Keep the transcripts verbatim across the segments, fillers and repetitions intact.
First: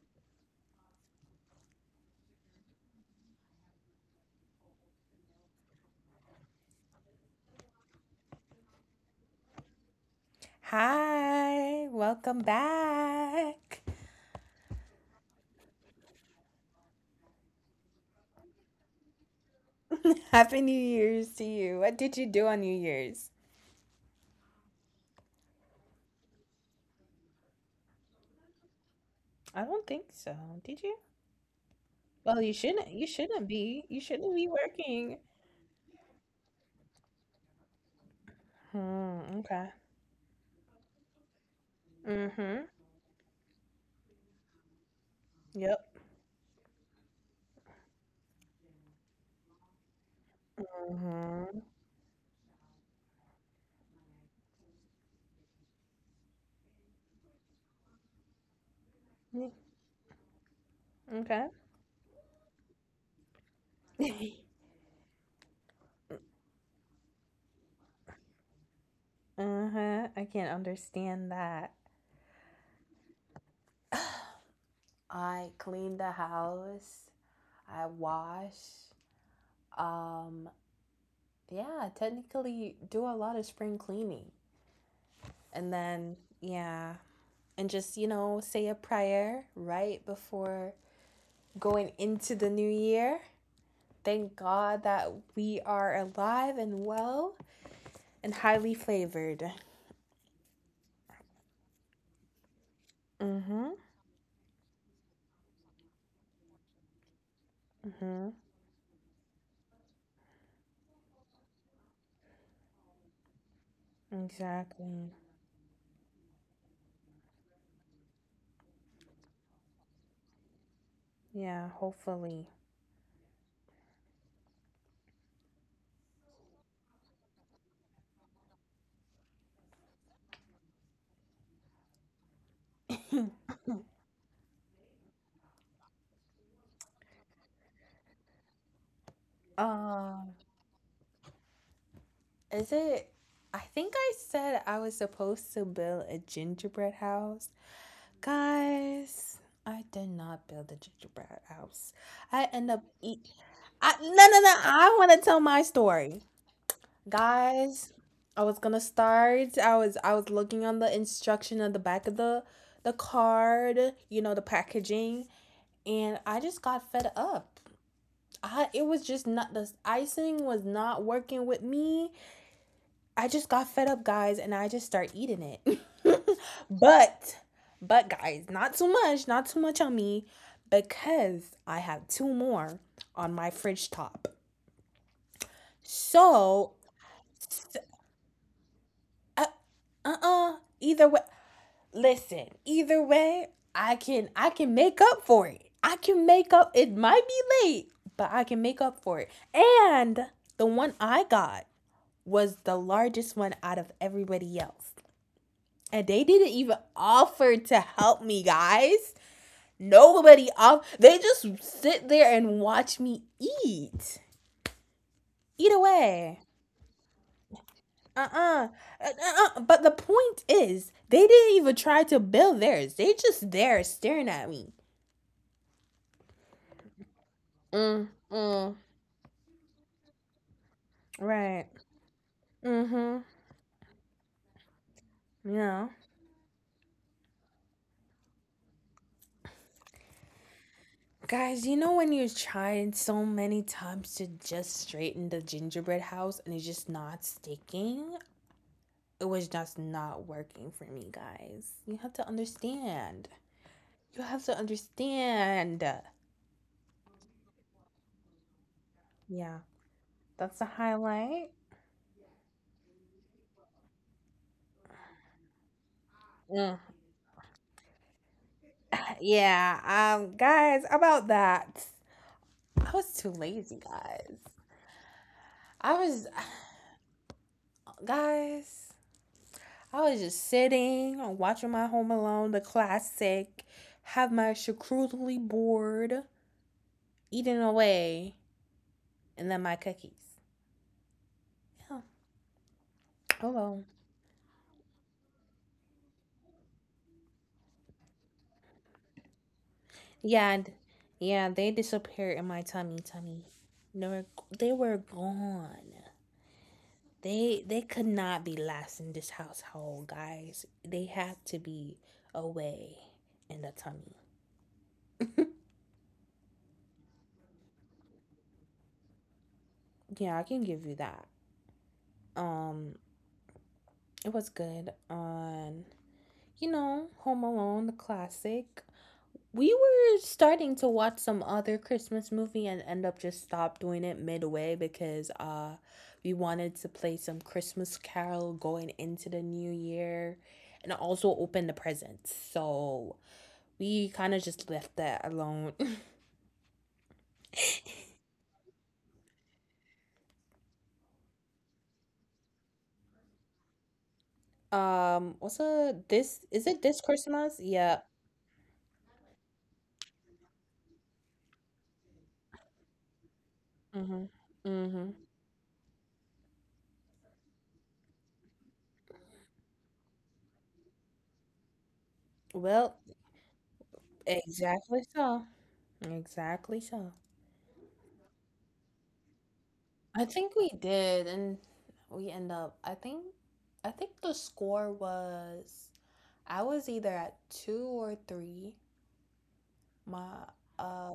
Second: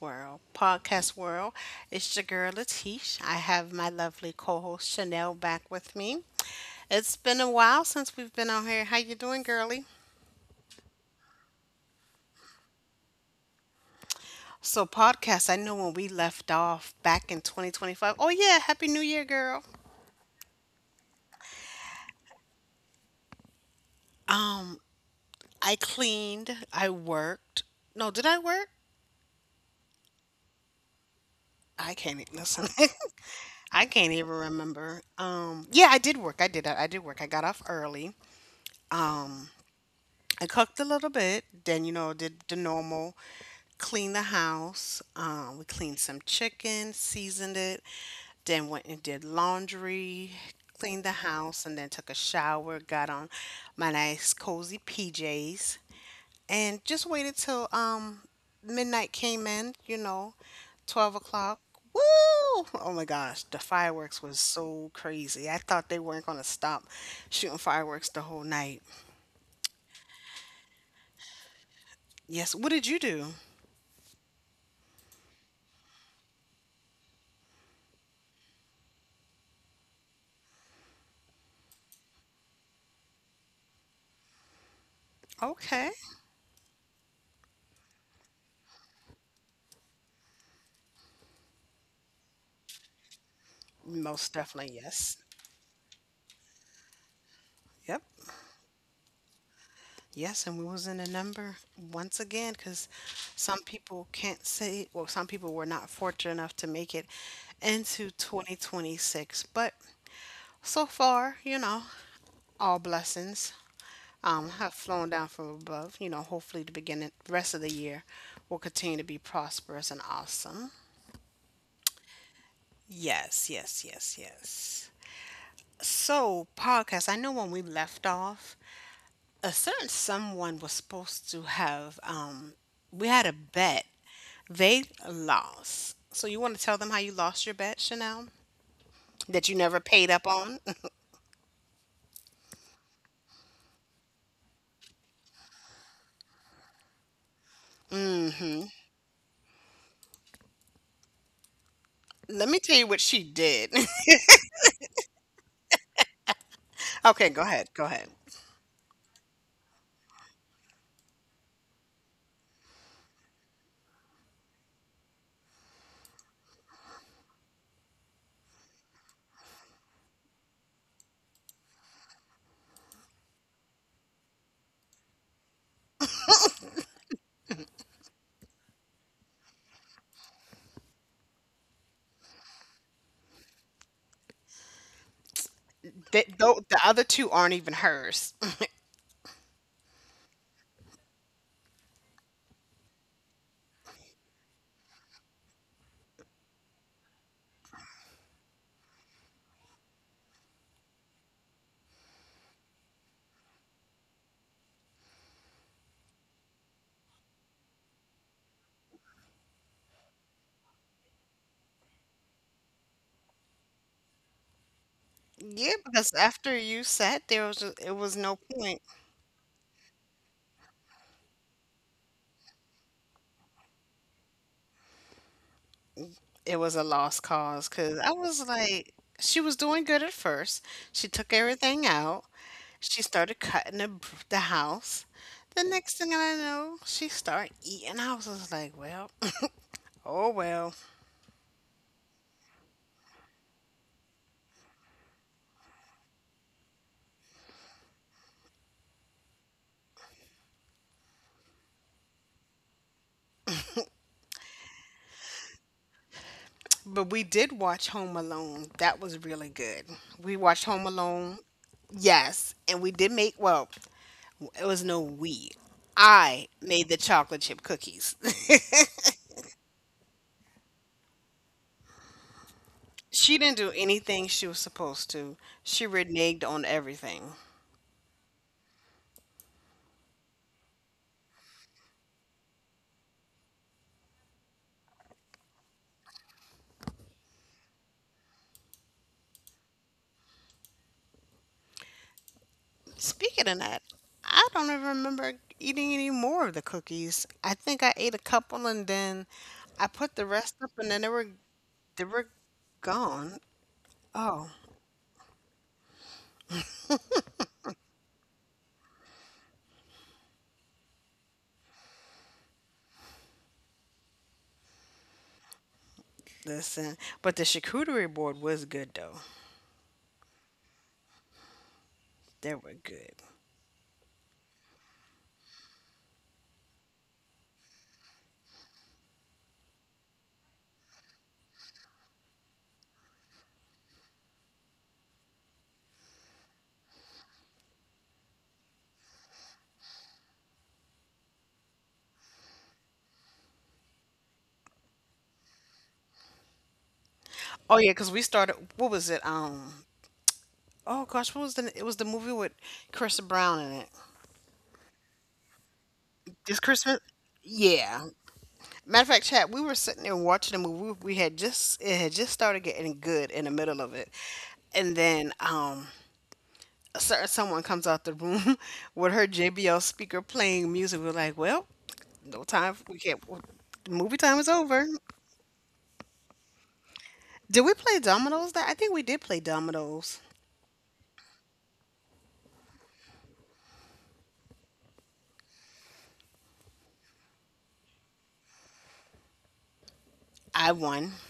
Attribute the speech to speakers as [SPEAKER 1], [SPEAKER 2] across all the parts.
[SPEAKER 1] world. Podcast world, it's your girl Latish. I have my lovely co-host Chanel back with me. It's been a while since we've been on here. How you doing, girly?
[SPEAKER 2] Hi, welcome back.
[SPEAKER 1] So podcast, I know when we left off back in twenty twenty-five. Oh yeah, happy new year, girl.
[SPEAKER 2] Happy New Year's to you. What did you do on New Year's?
[SPEAKER 1] I cleaned, I worked. No, did I work?
[SPEAKER 2] I don't think so. Did you?
[SPEAKER 1] I can't
[SPEAKER 2] Well,
[SPEAKER 1] even
[SPEAKER 2] you
[SPEAKER 1] listen.
[SPEAKER 2] shouldn't. You shouldn't be.
[SPEAKER 1] I
[SPEAKER 2] You
[SPEAKER 1] can't
[SPEAKER 2] shouldn't
[SPEAKER 1] even
[SPEAKER 2] be
[SPEAKER 1] remember.
[SPEAKER 2] working.
[SPEAKER 1] Um yeah, I did work. I did I, I did work. I got off early.
[SPEAKER 2] Hmm. Okay.
[SPEAKER 1] I cooked a little bit, then, you know, did
[SPEAKER 2] Mm-hmm.
[SPEAKER 1] the normal clean the house. Um, we
[SPEAKER 2] Yep.
[SPEAKER 1] cleaned some chicken, seasoned it, then went and did laundry, cleaned the
[SPEAKER 2] Mm-hmm.
[SPEAKER 1] house, and then took a shower, got on my nice cozy P Js, and just waited till um, midnight came in, you know, twelve
[SPEAKER 2] Okay.
[SPEAKER 1] o'clock. Woo! Oh my gosh, the fireworks was so crazy. I thought they weren't going to stop shooting fireworks the whole night.
[SPEAKER 2] Uh-huh. I can't understand that.
[SPEAKER 1] Yes, what did you do?
[SPEAKER 2] I cleaned the house. I wash. Um. Yeah. Technically, do a lot of spring cleaning, and
[SPEAKER 1] Okay.
[SPEAKER 2] then yeah. And just, you know, say a prayer right before going into the new year.
[SPEAKER 1] Most
[SPEAKER 2] Thank
[SPEAKER 1] definitely,
[SPEAKER 2] God that
[SPEAKER 1] yes.
[SPEAKER 2] we are alive and well
[SPEAKER 1] Yep.
[SPEAKER 2] and highly flavored.
[SPEAKER 1] Yes, and we was in a number once again because some
[SPEAKER 2] Mm-hmm.
[SPEAKER 1] people can't say, well, some people were not fortunate enough to make it into
[SPEAKER 2] Mm-hmm.
[SPEAKER 1] twenty twenty-six. But so far, you know, all blessings um, have flown
[SPEAKER 2] Exactly.
[SPEAKER 1] down from above. You know, hopefully the beginning, rest of the year will continue to be prosperous and awesome.
[SPEAKER 2] Yeah, hopefully.
[SPEAKER 1] Yes, yes, yes, yes. So, podcast, I know when we left off, a certain someone was supposed to have um we had a bet, they lost. So you want to tell them how you lost your bet, Chanel, that you
[SPEAKER 2] Um,
[SPEAKER 1] never paid up
[SPEAKER 2] uh,
[SPEAKER 1] on?
[SPEAKER 2] is it? I think I said I was supposed to build a gingerbread house. Guys, I did not build a gingerbread house. I
[SPEAKER 1] Let me
[SPEAKER 2] end
[SPEAKER 1] tell
[SPEAKER 2] up
[SPEAKER 1] you what she
[SPEAKER 2] eat
[SPEAKER 1] did.
[SPEAKER 2] I No, no no, I want to tell my story.
[SPEAKER 1] Okay, go ahead, go
[SPEAKER 2] Guys,
[SPEAKER 1] ahead.
[SPEAKER 2] I was gonna start. I was I was looking on the instruction on the back of the the card, you know, the packaging, and I just got fed up. I it was just not, the icing was not working with me. I just got fed up, guys, and I just start eating it. but but guys, not too much, not too much on me, because I have two more on my fridge top.
[SPEAKER 1] Th though
[SPEAKER 2] So,
[SPEAKER 1] the other two aren't even hers.
[SPEAKER 2] uh uh-uh, either way, listen, either way, I can I can make up for it. I can make up. It might be late, but I can make up for it. And the one I got was the largest one out of everybody else. And they didn't even offer to help me, guys. Nobody off. They just sit there and watch me eat.
[SPEAKER 1] Yeah,
[SPEAKER 2] Either
[SPEAKER 1] because
[SPEAKER 2] way.
[SPEAKER 1] after you sat there, it was just, it was no
[SPEAKER 2] Uh-uh.
[SPEAKER 1] point.
[SPEAKER 2] Uh-uh. But the point is, they didn't even try to build theirs. They just there staring at me.
[SPEAKER 1] It was a lost cause because
[SPEAKER 2] Mm,
[SPEAKER 1] I was
[SPEAKER 2] mm,
[SPEAKER 1] like, she was doing good at first, she took
[SPEAKER 2] right.
[SPEAKER 1] everything out. She
[SPEAKER 2] Mm-hmm.
[SPEAKER 1] started cutting the, br- the house. The
[SPEAKER 2] Yeah.
[SPEAKER 1] next thing I know, she started eating. I was just like, well, oh well.
[SPEAKER 2] Guys, you know when you've tried so many times to just straighten the gingerbread house and it's just not sticking? It was just not working for me, guys. You have to understand. You have to understand.
[SPEAKER 1] But we did watch Home Alone. That was really
[SPEAKER 2] Yeah,
[SPEAKER 1] good. We
[SPEAKER 2] that's the
[SPEAKER 1] watched Home Alone.
[SPEAKER 2] highlight.
[SPEAKER 1] Yes. And we did make, well, it was no we. I
[SPEAKER 2] Mm,
[SPEAKER 1] made the chocolate chip cookies.
[SPEAKER 2] yeah, um, guys, about that. I was too
[SPEAKER 1] She didn't do
[SPEAKER 2] lazy,
[SPEAKER 1] anything
[SPEAKER 2] guys.
[SPEAKER 1] she was supposed to. She
[SPEAKER 2] I was,
[SPEAKER 1] reneged on everything.
[SPEAKER 2] guys. I was just sitting, watching my Home Alone, the classic, have my charcuterie board, eating away, and then my cookies. Yeah.
[SPEAKER 1] Speaking of
[SPEAKER 2] Hello.
[SPEAKER 1] that, I don't even remember eating any more of the cookies. I think I ate a couple and then I put the rest
[SPEAKER 2] Yeah,
[SPEAKER 1] up and then they were
[SPEAKER 2] yeah, they
[SPEAKER 1] they were
[SPEAKER 2] disappeared in my tummy,
[SPEAKER 1] gone.
[SPEAKER 2] tummy. They were,
[SPEAKER 1] Oh,
[SPEAKER 2] they were gone. They they could not be last in this household, guys. They had to be away in the tummy.
[SPEAKER 1] listen. But the charcuterie board was good though.
[SPEAKER 2] Yeah, I can give you that.
[SPEAKER 1] They were
[SPEAKER 2] Um,
[SPEAKER 1] good.
[SPEAKER 2] it was good on, you know, Home Alone, the classic. We were starting to watch some other Christmas movie and end up just stop doing it midway, because uh we wanted to play some Christmas Carol going into the new year and also open the presents. So we kind of just left that alone.
[SPEAKER 1] Oh yeah, because we started. What was it? Um. Oh gosh, what was the? It was the movie with Chris Brown in it.
[SPEAKER 2] um also, this
[SPEAKER 1] This
[SPEAKER 2] is it, this
[SPEAKER 1] Christmas.
[SPEAKER 2] Christmas? Yeah.
[SPEAKER 1] Yeah. Matter of fact, chat. We were sitting there watching the movie. We had just it had just started getting good in the middle of it,
[SPEAKER 2] Mhm.
[SPEAKER 1] and
[SPEAKER 2] Mhm.
[SPEAKER 1] then um a certain someone comes out the room with her J B L speaker playing music. We're like, well, no time. We
[SPEAKER 2] Well,
[SPEAKER 1] can't. Movie time is over.
[SPEAKER 2] exactly so. Exactly so.
[SPEAKER 1] Did we play dominoes? That I think we did play dominoes.
[SPEAKER 2] I think we did, and we end up. I think, I think the score was, I was either at two or three. My
[SPEAKER 1] I won.
[SPEAKER 2] uh,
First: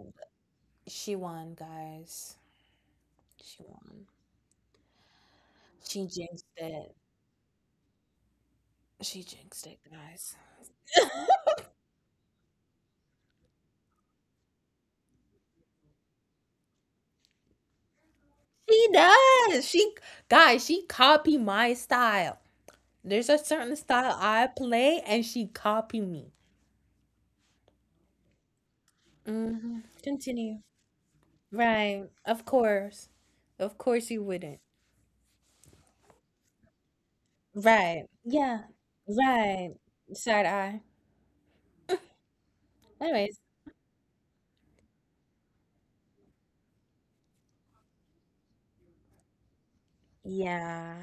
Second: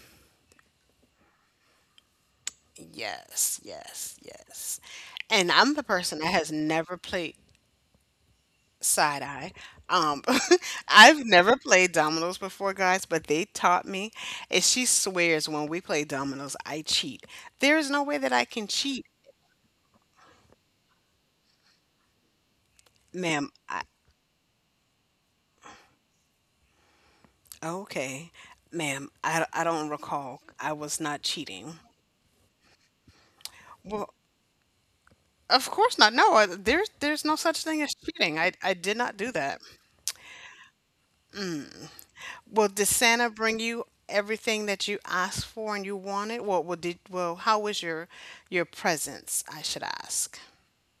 [SPEAKER 2] she won, guys.
[SPEAKER 1] Yes,
[SPEAKER 2] She won.
[SPEAKER 1] yes, yes. And I'm the
[SPEAKER 2] She
[SPEAKER 1] person that
[SPEAKER 2] jinxed
[SPEAKER 1] has
[SPEAKER 2] it.
[SPEAKER 1] never played, side
[SPEAKER 2] She
[SPEAKER 1] eye.
[SPEAKER 2] jinxed it,
[SPEAKER 1] Um,
[SPEAKER 2] guys.
[SPEAKER 1] I've never played dominoes before, guys, but they taught me. And she swears when we play dominoes, I cheat. There is no way that I can
[SPEAKER 2] She
[SPEAKER 1] cheat,
[SPEAKER 2] does. She guys. She copy my style. There's a
[SPEAKER 1] ma'am.
[SPEAKER 2] certain
[SPEAKER 1] I.
[SPEAKER 2] style I play, and she copy me.
[SPEAKER 1] Okay, ma'am, I, I
[SPEAKER 2] Hmm.
[SPEAKER 1] don't recall.
[SPEAKER 2] Continue.
[SPEAKER 1] I was not cheating.
[SPEAKER 2] Right. Of course. Of course
[SPEAKER 1] Well,
[SPEAKER 2] you wouldn't.
[SPEAKER 1] of course not. No, I, there's there's no such thing as
[SPEAKER 2] Right.
[SPEAKER 1] cheating. I,
[SPEAKER 2] Yeah.
[SPEAKER 1] I did not do that.
[SPEAKER 2] Right. Side eye.
[SPEAKER 1] Well, did Santa
[SPEAKER 2] Anyways,
[SPEAKER 1] bring you everything that you asked for and you wanted? Well, well, did well, how was your your presents? I should ask.
[SPEAKER 2] yeah,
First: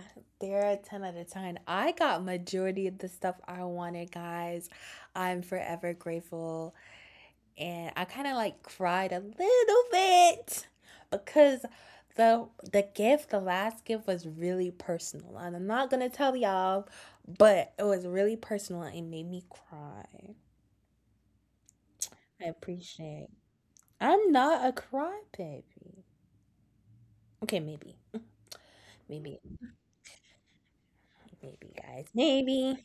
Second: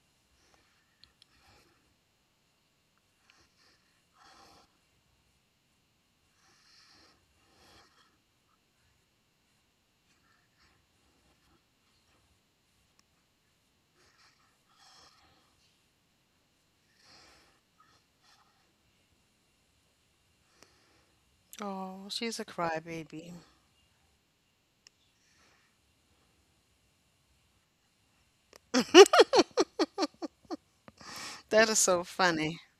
[SPEAKER 2] they're a ten out of ten. I got majority of the stuff I wanted, guys. I'm forever grateful. And I kind of like cried a little bit, because the the gift, the last gift was really personal. And I'm not gonna tell y'all, but it was really personal and it made me cry.
[SPEAKER 1] Oh, she's
[SPEAKER 2] I
[SPEAKER 1] a
[SPEAKER 2] appreciate.
[SPEAKER 1] crybaby.
[SPEAKER 2] I'm not a crybaby. Okay, maybe. Maybe. Maybe,
[SPEAKER 1] That is
[SPEAKER 2] guys.
[SPEAKER 1] so funny.
[SPEAKER 2] Maybe.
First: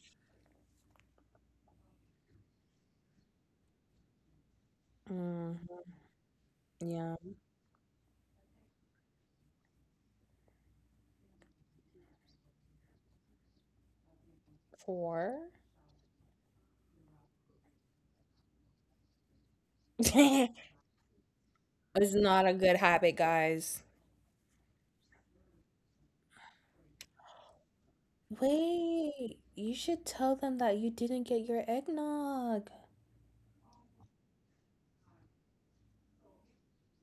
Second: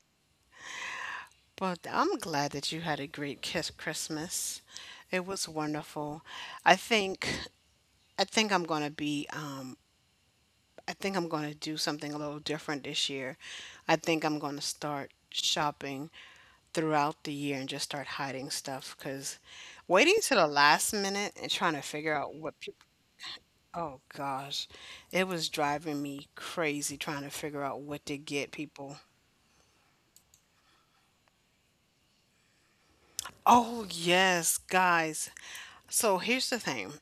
[SPEAKER 1] But I'm glad that you had a great kiss Christmas. It was
[SPEAKER 2] Mm,
[SPEAKER 1] wonderful. I
[SPEAKER 2] yeah.
[SPEAKER 1] think I think I'm gonna be um, I think I'm going to do something a little different this year. I think I'm going to start
[SPEAKER 2] Four.
[SPEAKER 1] shopping throughout the year and just start hiding stuff because
[SPEAKER 2] It's
[SPEAKER 1] waiting to the last minute and trying to figure out
[SPEAKER 2] not a
[SPEAKER 1] what
[SPEAKER 2] good
[SPEAKER 1] people.
[SPEAKER 2] habit, guys.
[SPEAKER 1] Oh gosh, it was driving me crazy trying to figure out what to get people.
[SPEAKER 2] Wait, you should tell them that you didn't get your eggnog.
[SPEAKER 1] Oh, yes, guys. So here's the thing.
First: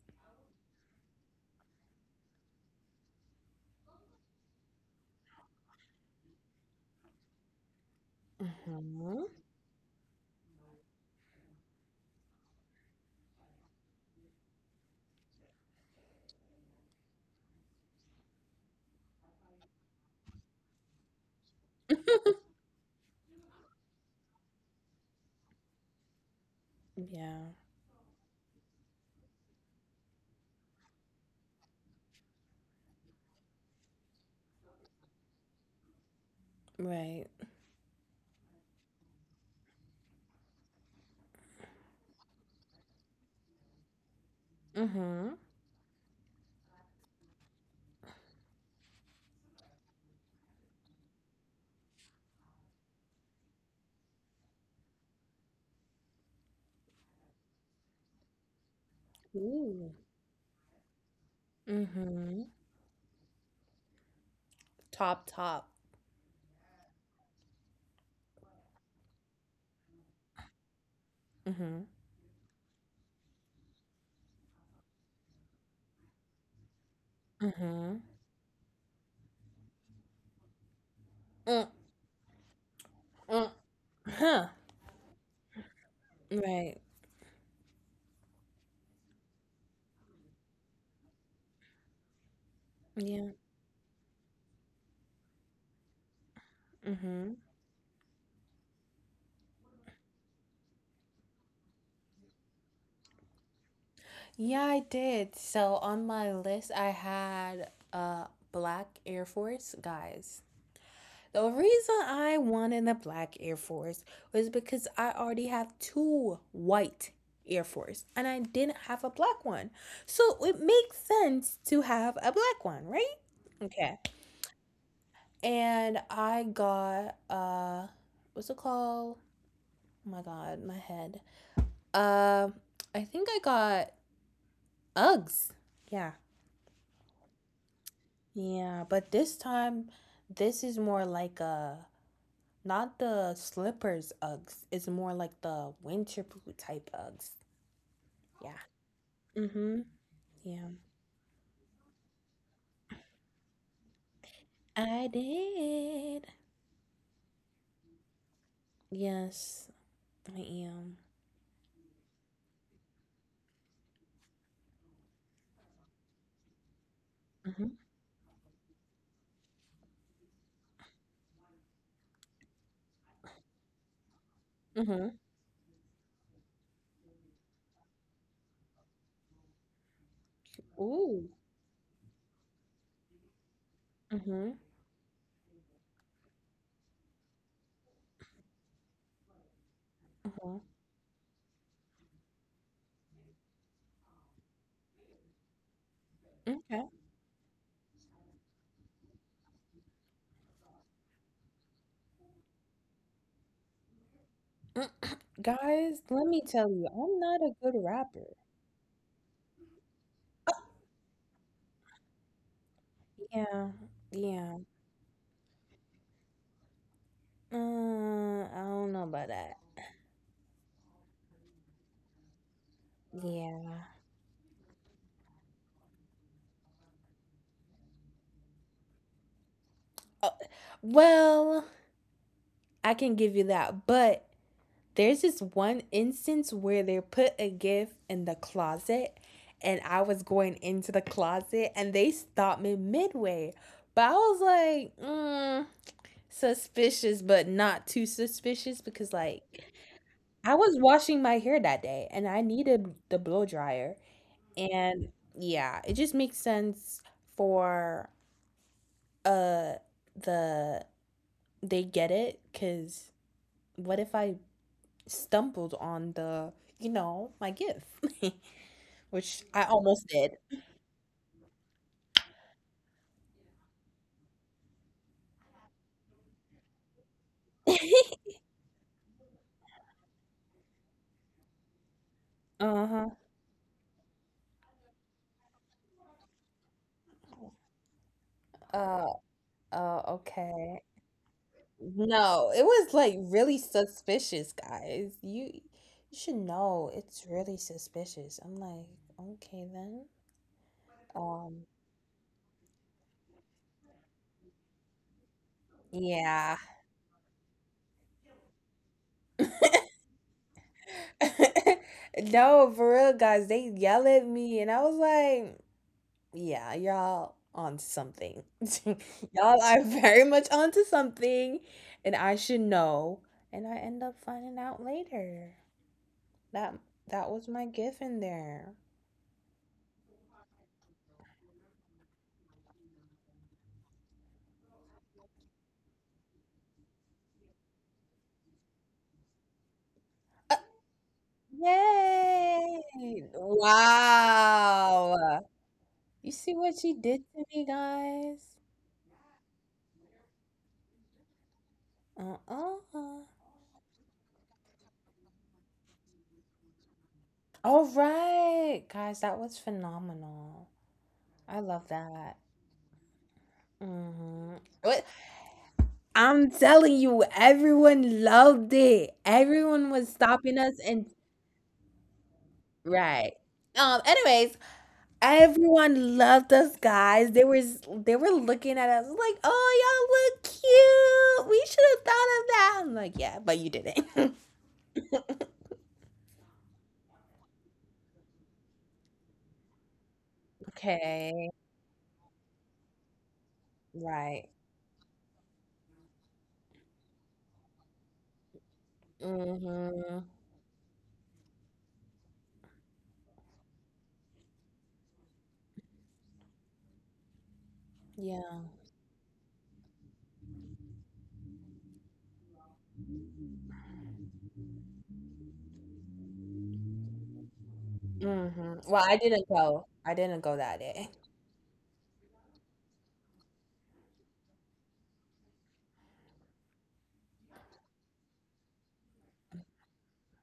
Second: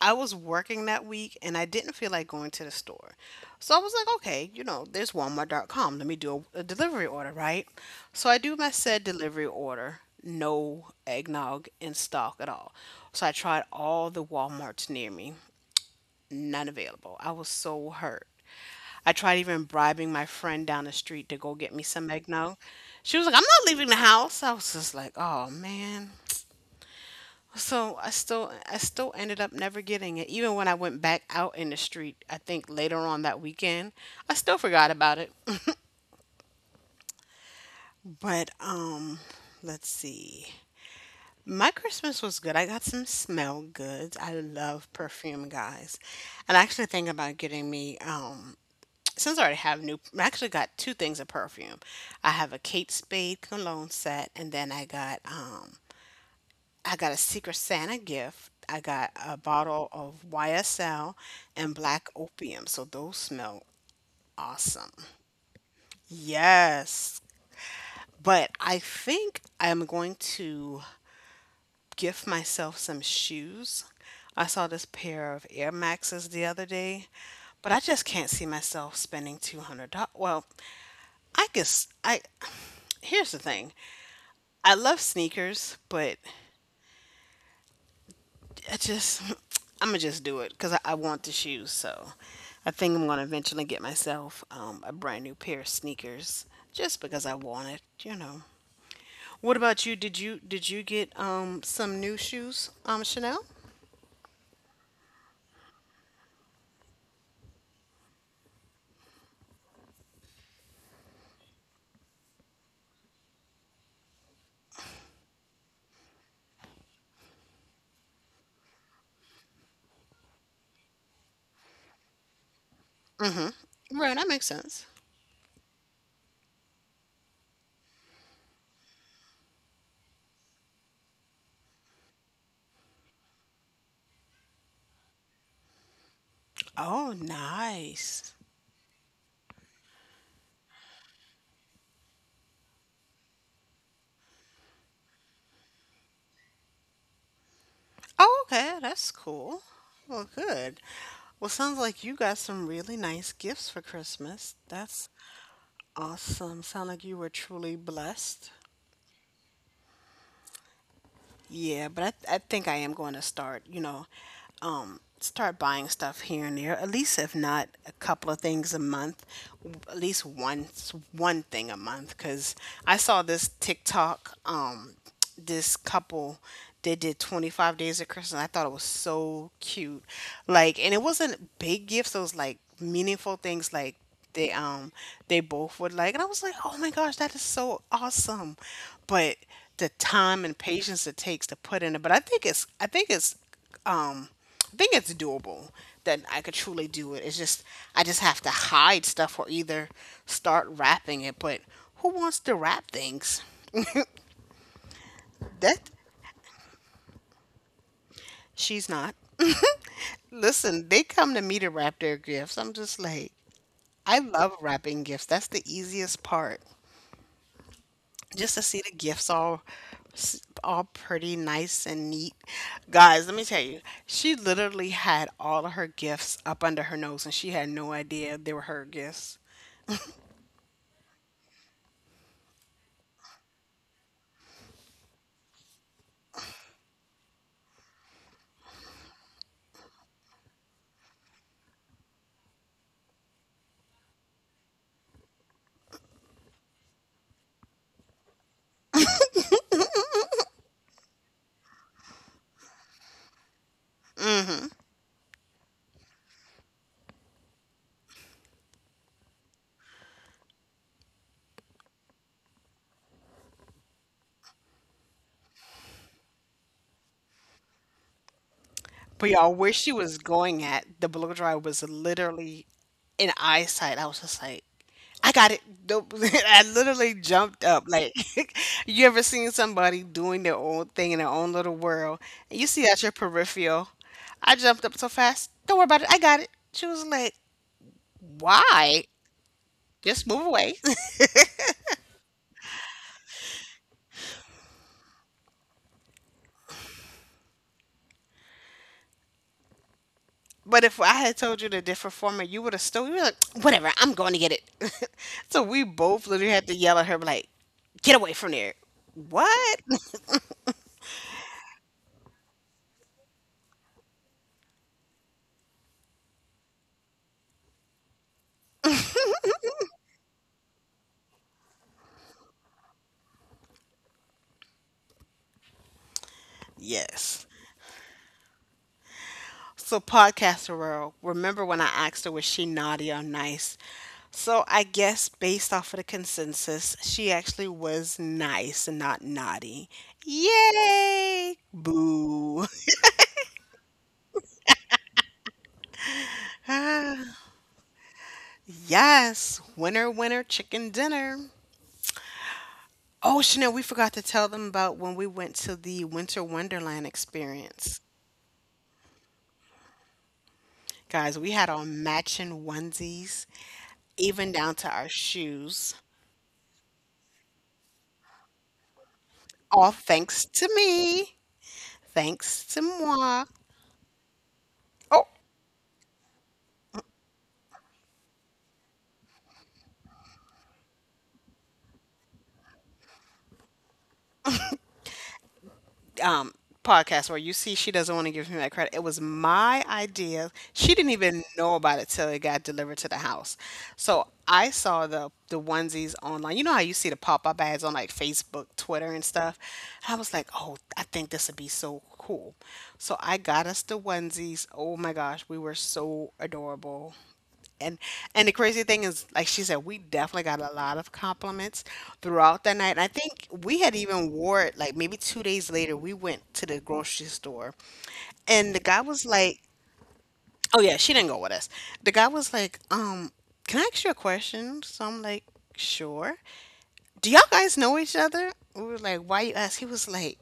[SPEAKER 1] I was working that week and I didn't feel like going to the store. So I was like, okay, you know, there's walmart dot com. Let me do a, a delivery order, right? So I do my said
[SPEAKER 2] Mm-hmm.
[SPEAKER 1] delivery order, no eggnog in stock at all. So I tried all the Walmarts near me, none available. I was so hurt. I tried even bribing my friend down the street to go get me some eggnog. She was like, I'm not leaving the house. I was just like, oh man.
[SPEAKER 2] Yeah,
[SPEAKER 1] So I still I still ended up never getting it. Even when I went back out in the street, I think later on that weekend, I still forgot about it.
[SPEAKER 2] right.
[SPEAKER 1] But um let's see. My Christmas was good. I got some smell goods. I love
[SPEAKER 2] Mm-hmm.
[SPEAKER 1] perfume, guys. And I actually think about getting me um since I already have new I actually got two things of perfume. I have a Kate Spade cologne set and then I got um I got a Secret Santa gift. I got a bottle
[SPEAKER 2] Ooh.
[SPEAKER 1] of Y S L and black
[SPEAKER 2] Mm-hmm.
[SPEAKER 1] opium. So those smell awesome.
[SPEAKER 2] Top, top.
[SPEAKER 1] Yes. But I think I'm going to
[SPEAKER 2] Mm-hmm.
[SPEAKER 1] gift myself some shoes. I saw this pair of Air Maxes the other day, but I
[SPEAKER 2] Mm-hmm.
[SPEAKER 1] just can't see myself spending two hundred dollars. Well, I
[SPEAKER 2] Mm,
[SPEAKER 1] guess I here's the
[SPEAKER 2] mm.
[SPEAKER 1] thing.
[SPEAKER 2] Huh.
[SPEAKER 1] I love sneakers, but
[SPEAKER 2] Right.
[SPEAKER 1] I just, I'm gonna just do it because I, I want the shoes. So I think I'm gonna
[SPEAKER 2] Yeah.
[SPEAKER 1] eventually get myself um, a brand new pair of sneakers just because
[SPEAKER 2] Mm-hmm.
[SPEAKER 1] I want it. You know. What about you? Did you did you get um some new shoes, um Chanel?
[SPEAKER 2] Yeah, I did. So on my list, I had uh Black Air Force, guys. The reason I wanted the Black Air Force was because I already have two white Air Force and I didn't have a black one. So it makes sense to have a black one, right? Okay.
[SPEAKER 1] Right, that makes sense.
[SPEAKER 2] And I got uh what's it called? Oh my god, my head. Uh I think I got Uggs. Yeah.
[SPEAKER 1] Oh, nice.
[SPEAKER 2] Yeah, but this time, this is more like a, not the slippers Uggs. It's more like the winter boot type Uggs.
[SPEAKER 1] Oh,
[SPEAKER 2] Yeah.
[SPEAKER 1] okay, that's cool.
[SPEAKER 2] Mm-hmm.
[SPEAKER 1] Well,
[SPEAKER 2] Yeah.
[SPEAKER 1] good. Well, sounds like you got some really nice gifts for Christmas.
[SPEAKER 2] I
[SPEAKER 1] That's
[SPEAKER 2] did.
[SPEAKER 1] awesome. Sound like you were truly blessed.
[SPEAKER 2] Yes, I am.
[SPEAKER 1] Yeah, but I, th- I think I am going to start, you know, um, start buying stuff here and there. At least if not
[SPEAKER 2] Mm-hmm.
[SPEAKER 1] a couple of things a month, w- at least once one thing a month. Because I saw this TikTok, um,
[SPEAKER 2] Mm-hmm.
[SPEAKER 1] this couple they did twenty-five days of Christmas. I thought it was so cute. Like, and it
[SPEAKER 2] Ooh.
[SPEAKER 1] wasn't big gifts. It was like meaningful things like
[SPEAKER 2] Mm-hmm.
[SPEAKER 1] they um they both would like. And I was like, oh my gosh, that is so awesome. But the time
[SPEAKER 2] Mm-hmm.
[SPEAKER 1] and patience it takes to put in it, but i think it's i think it's, um I think it's doable, that I could
[SPEAKER 2] Okay.
[SPEAKER 1] truly do it. It's just I just have to hide stuff or either start wrapping it. But who wants to wrap things that.
[SPEAKER 2] Guys, let me tell you, I'm not a good rapper.
[SPEAKER 1] She's not. Listen, they come to me to wrap their gifts. I'm just like,
[SPEAKER 2] Yeah.
[SPEAKER 1] I love
[SPEAKER 2] Yeah.
[SPEAKER 1] wrapping gifts, that's the easiest part,
[SPEAKER 2] Uh,
[SPEAKER 1] just
[SPEAKER 2] I
[SPEAKER 1] to see
[SPEAKER 2] don't
[SPEAKER 1] the
[SPEAKER 2] know about
[SPEAKER 1] gifts
[SPEAKER 2] that.
[SPEAKER 1] all s- all pretty nice and neat. Guys, let me tell you,
[SPEAKER 2] Yeah.
[SPEAKER 1] she literally had all of her gifts up under her nose and she had no idea they were her gifts.
[SPEAKER 2] Uh, well. I can give you that. But there's this one instance where they put a gift in the closet and I was going into the closet and they stopped me midway. But I was like, mm, suspicious, but not too suspicious, because, like, I was washing my hair that day and I needed the blow dryer. And yeah, it just makes sense for uh the they get it, because what if I stumbled on the, you know, my gift,
[SPEAKER 1] But
[SPEAKER 2] which
[SPEAKER 1] y'all,
[SPEAKER 2] I
[SPEAKER 1] where she
[SPEAKER 2] almost
[SPEAKER 1] was
[SPEAKER 2] did.
[SPEAKER 1] going at the blow dryer was literally in eyesight. I was just like, I got it. Nope. I literally jumped up. Like, you ever seen somebody doing their own thing in their own little world? And you see out
[SPEAKER 2] Uh-huh.
[SPEAKER 1] your peripheral. I jumped up so fast. Don't worry about it. I got it. She was like, why?
[SPEAKER 2] Uh, uh,
[SPEAKER 1] Just move away.
[SPEAKER 2] okay. No, it was like really suspicious, guys. You you should know it's really suspicious. I'm like, okay then.
[SPEAKER 1] But if I had
[SPEAKER 2] Um,
[SPEAKER 1] told you the different format, you would have still, you were like, whatever, I'm going to get it. So we both literally
[SPEAKER 2] yeah.
[SPEAKER 1] had to yell at her, like, get away from there. What?
[SPEAKER 2] No, for real, guys, they yell at me and I was like, yeah, y'all onto something. Y'all are very much onto something, and I should know. And I end up finding out later that that was
[SPEAKER 1] Yes.
[SPEAKER 2] my gift in there.
[SPEAKER 1] So, podcaster world, remember when I asked her, was she naughty or nice? So, I guess based off of the consensus, she actually was nice and not naughty.
[SPEAKER 2] Uh,
[SPEAKER 1] Yay! Boo.
[SPEAKER 2] yay! Wow! You see what she did to me, guys?
[SPEAKER 1] Yes. Winner, winner, chicken dinner.
[SPEAKER 2] Uh-uh.
[SPEAKER 1] Oh, Chanel, we forgot to tell them about when we went to the Winter Wonderland
[SPEAKER 2] All
[SPEAKER 1] experience.
[SPEAKER 2] right, guys, that was phenomenal.
[SPEAKER 1] Guys, we
[SPEAKER 2] I
[SPEAKER 1] had
[SPEAKER 2] love
[SPEAKER 1] on
[SPEAKER 2] that.
[SPEAKER 1] matching onesies,
[SPEAKER 2] Mm-hmm.
[SPEAKER 1] even down to
[SPEAKER 2] What
[SPEAKER 1] our shoes.
[SPEAKER 2] I'm telling you, everyone loved it. Everyone
[SPEAKER 1] All
[SPEAKER 2] was
[SPEAKER 1] thanks
[SPEAKER 2] stopping
[SPEAKER 1] to
[SPEAKER 2] us and
[SPEAKER 1] me. Thanks to
[SPEAKER 2] right.
[SPEAKER 1] moi.
[SPEAKER 2] Um, anyways,
[SPEAKER 1] Oh,
[SPEAKER 2] everyone loved us, guys. They were they were looking at us like, oh y'all look cute, we should have thought of that. I'm like, yeah, but you didn't.
[SPEAKER 1] um, podcast where you see she doesn't want to give me that credit. It was my idea. She didn't even
[SPEAKER 2] Okay.
[SPEAKER 1] know about it till it got delivered to the house. So
[SPEAKER 2] Right.
[SPEAKER 1] I saw the the onesies online. You know how you see the pop up ads on like Facebook, Twitter, and stuff.
[SPEAKER 2] Mm-hmm.
[SPEAKER 1] I was like, oh, I think this would be so cool. So I got us the onesies. Oh my gosh, we were so adorable. And
[SPEAKER 2] Yeah.
[SPEAKER 1] and the crazy thing is, like she said, we definitely got a lot of compliments throughout that night. And I think we had even wore it like maybe two days later. We went to the grocery store, and the
[SPEAKER 2] Mm-hmm.
[SPEAKER 1] guy
[SPEAKER 2] Well, I
[SPEAKER 1] was
[SPEAKER 2] didn't
[SPEAKER 1] like,
[SPEAKER 2] go. I didn't go that
[SPEAKER 1] "Oh yeah,
[SPEAKER 2] day.
[SPEAKER 1] she didn't go with us." The guy was like, "Um, can I ask you a question?" So I'm like, "Sure." Do y'all guys know each other? We were like, "Why you ask?" He was like,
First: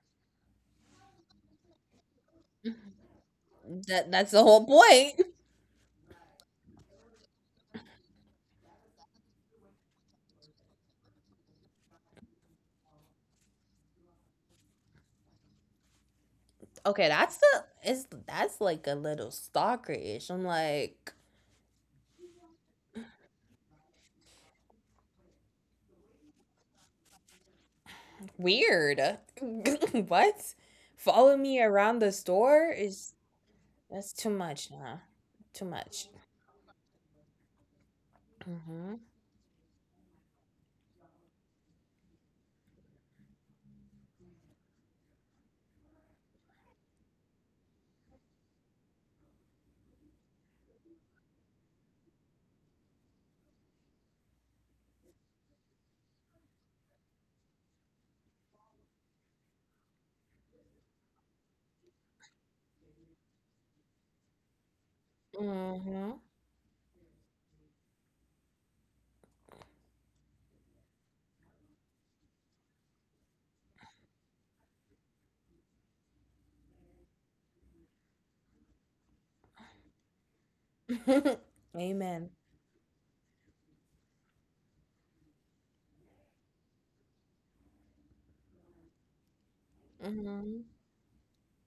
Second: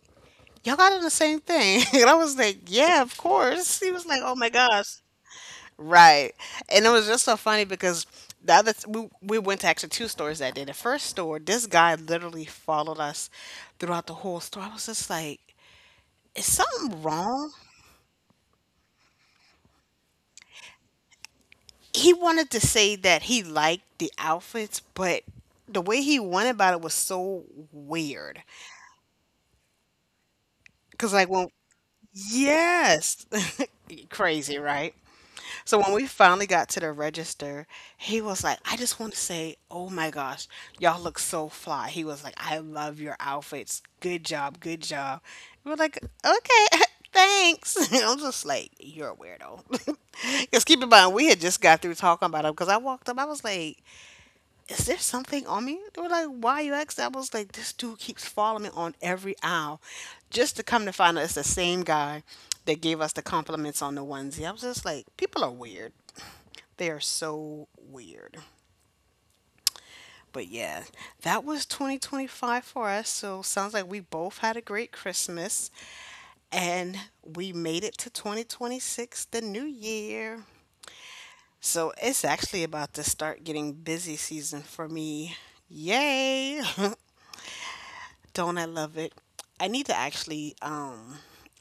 [SPEAKER 1] "Y'all got on the same thing," and I was like, "Yeah, of course." He was
[SPEAKER 2] That,
[SPEAKER 1] like,
[SPEAKER 2] that's
[SPEAKER 1] "Oh
[SPEAKER 2] the
[SPEAKER 1] my
[SPEAKER 2] whole
[SPEAKER 1] gosh."
[SPEAKER 2] point.
[SPEAKER 1] Right. And it was just so funny because the other th- we we went to actually two stores that day. The first store, this guy literally followed us throughout the whole store. I was just like, is something
[SPEAKER 2] Okay, that's
[SPEAKER 1] wrong?
[SPEAKER 2] the, it's, that's like a little stalker ish. I'm like,
[SPEAKER 1] He wanted to say that he liked the outfits, but the way he went about it was so weird.
[SPEAKER 2] weird. What?
[SPEAKER 1] Cause like
[SPEAKER 2] Follow
[SPEAKER 1] well,
[SPEAKER 2] me around the store is,
[SPEAKER 1] yes,
[SPEAKER 2] that's too
[SPEAKER 1] crazy,
[SPEAKER 2] much, huh?
[SPEAKER 1] right?
[SPEAKER 2] Too
[SPEAKER 1] So when we
[SPEAKER 2] much.
[SPEAKER 1] finally got to the register, he was like, I just
[SPEAKER 2] Mhm.
[SPEAKER 1] want to say, oh my gosh, y'all look so fly. He was like, I love your outfits. Good job, good job. We're like, okay, thanks. I'm just like, you're a weirdo. Because keep in mind, we had just got through talking about him because I walked up, I was like, is there something on me? They were like, why you ask? I was like, this dude keeps following me on every aisle. Just to come to find out it's the same guy that gave us the compliments on the onesie. I was just like, people are weird.
[SPEAKER 2] Mhm.
[SPEAKER 1] They are so weird. But yeah, that was twenty twenty-five for us. So sounds like we both had a great Christmas and we made it to twenty twenty-six, the new year. So it's
[SPEAKER 2] Amen.
[SPEAKER 1] actually about to start getting busy season for me. Yay! Don't I love it? I need to actually
[SPEAKER 2] Mhm.
[SPEAKER 1] um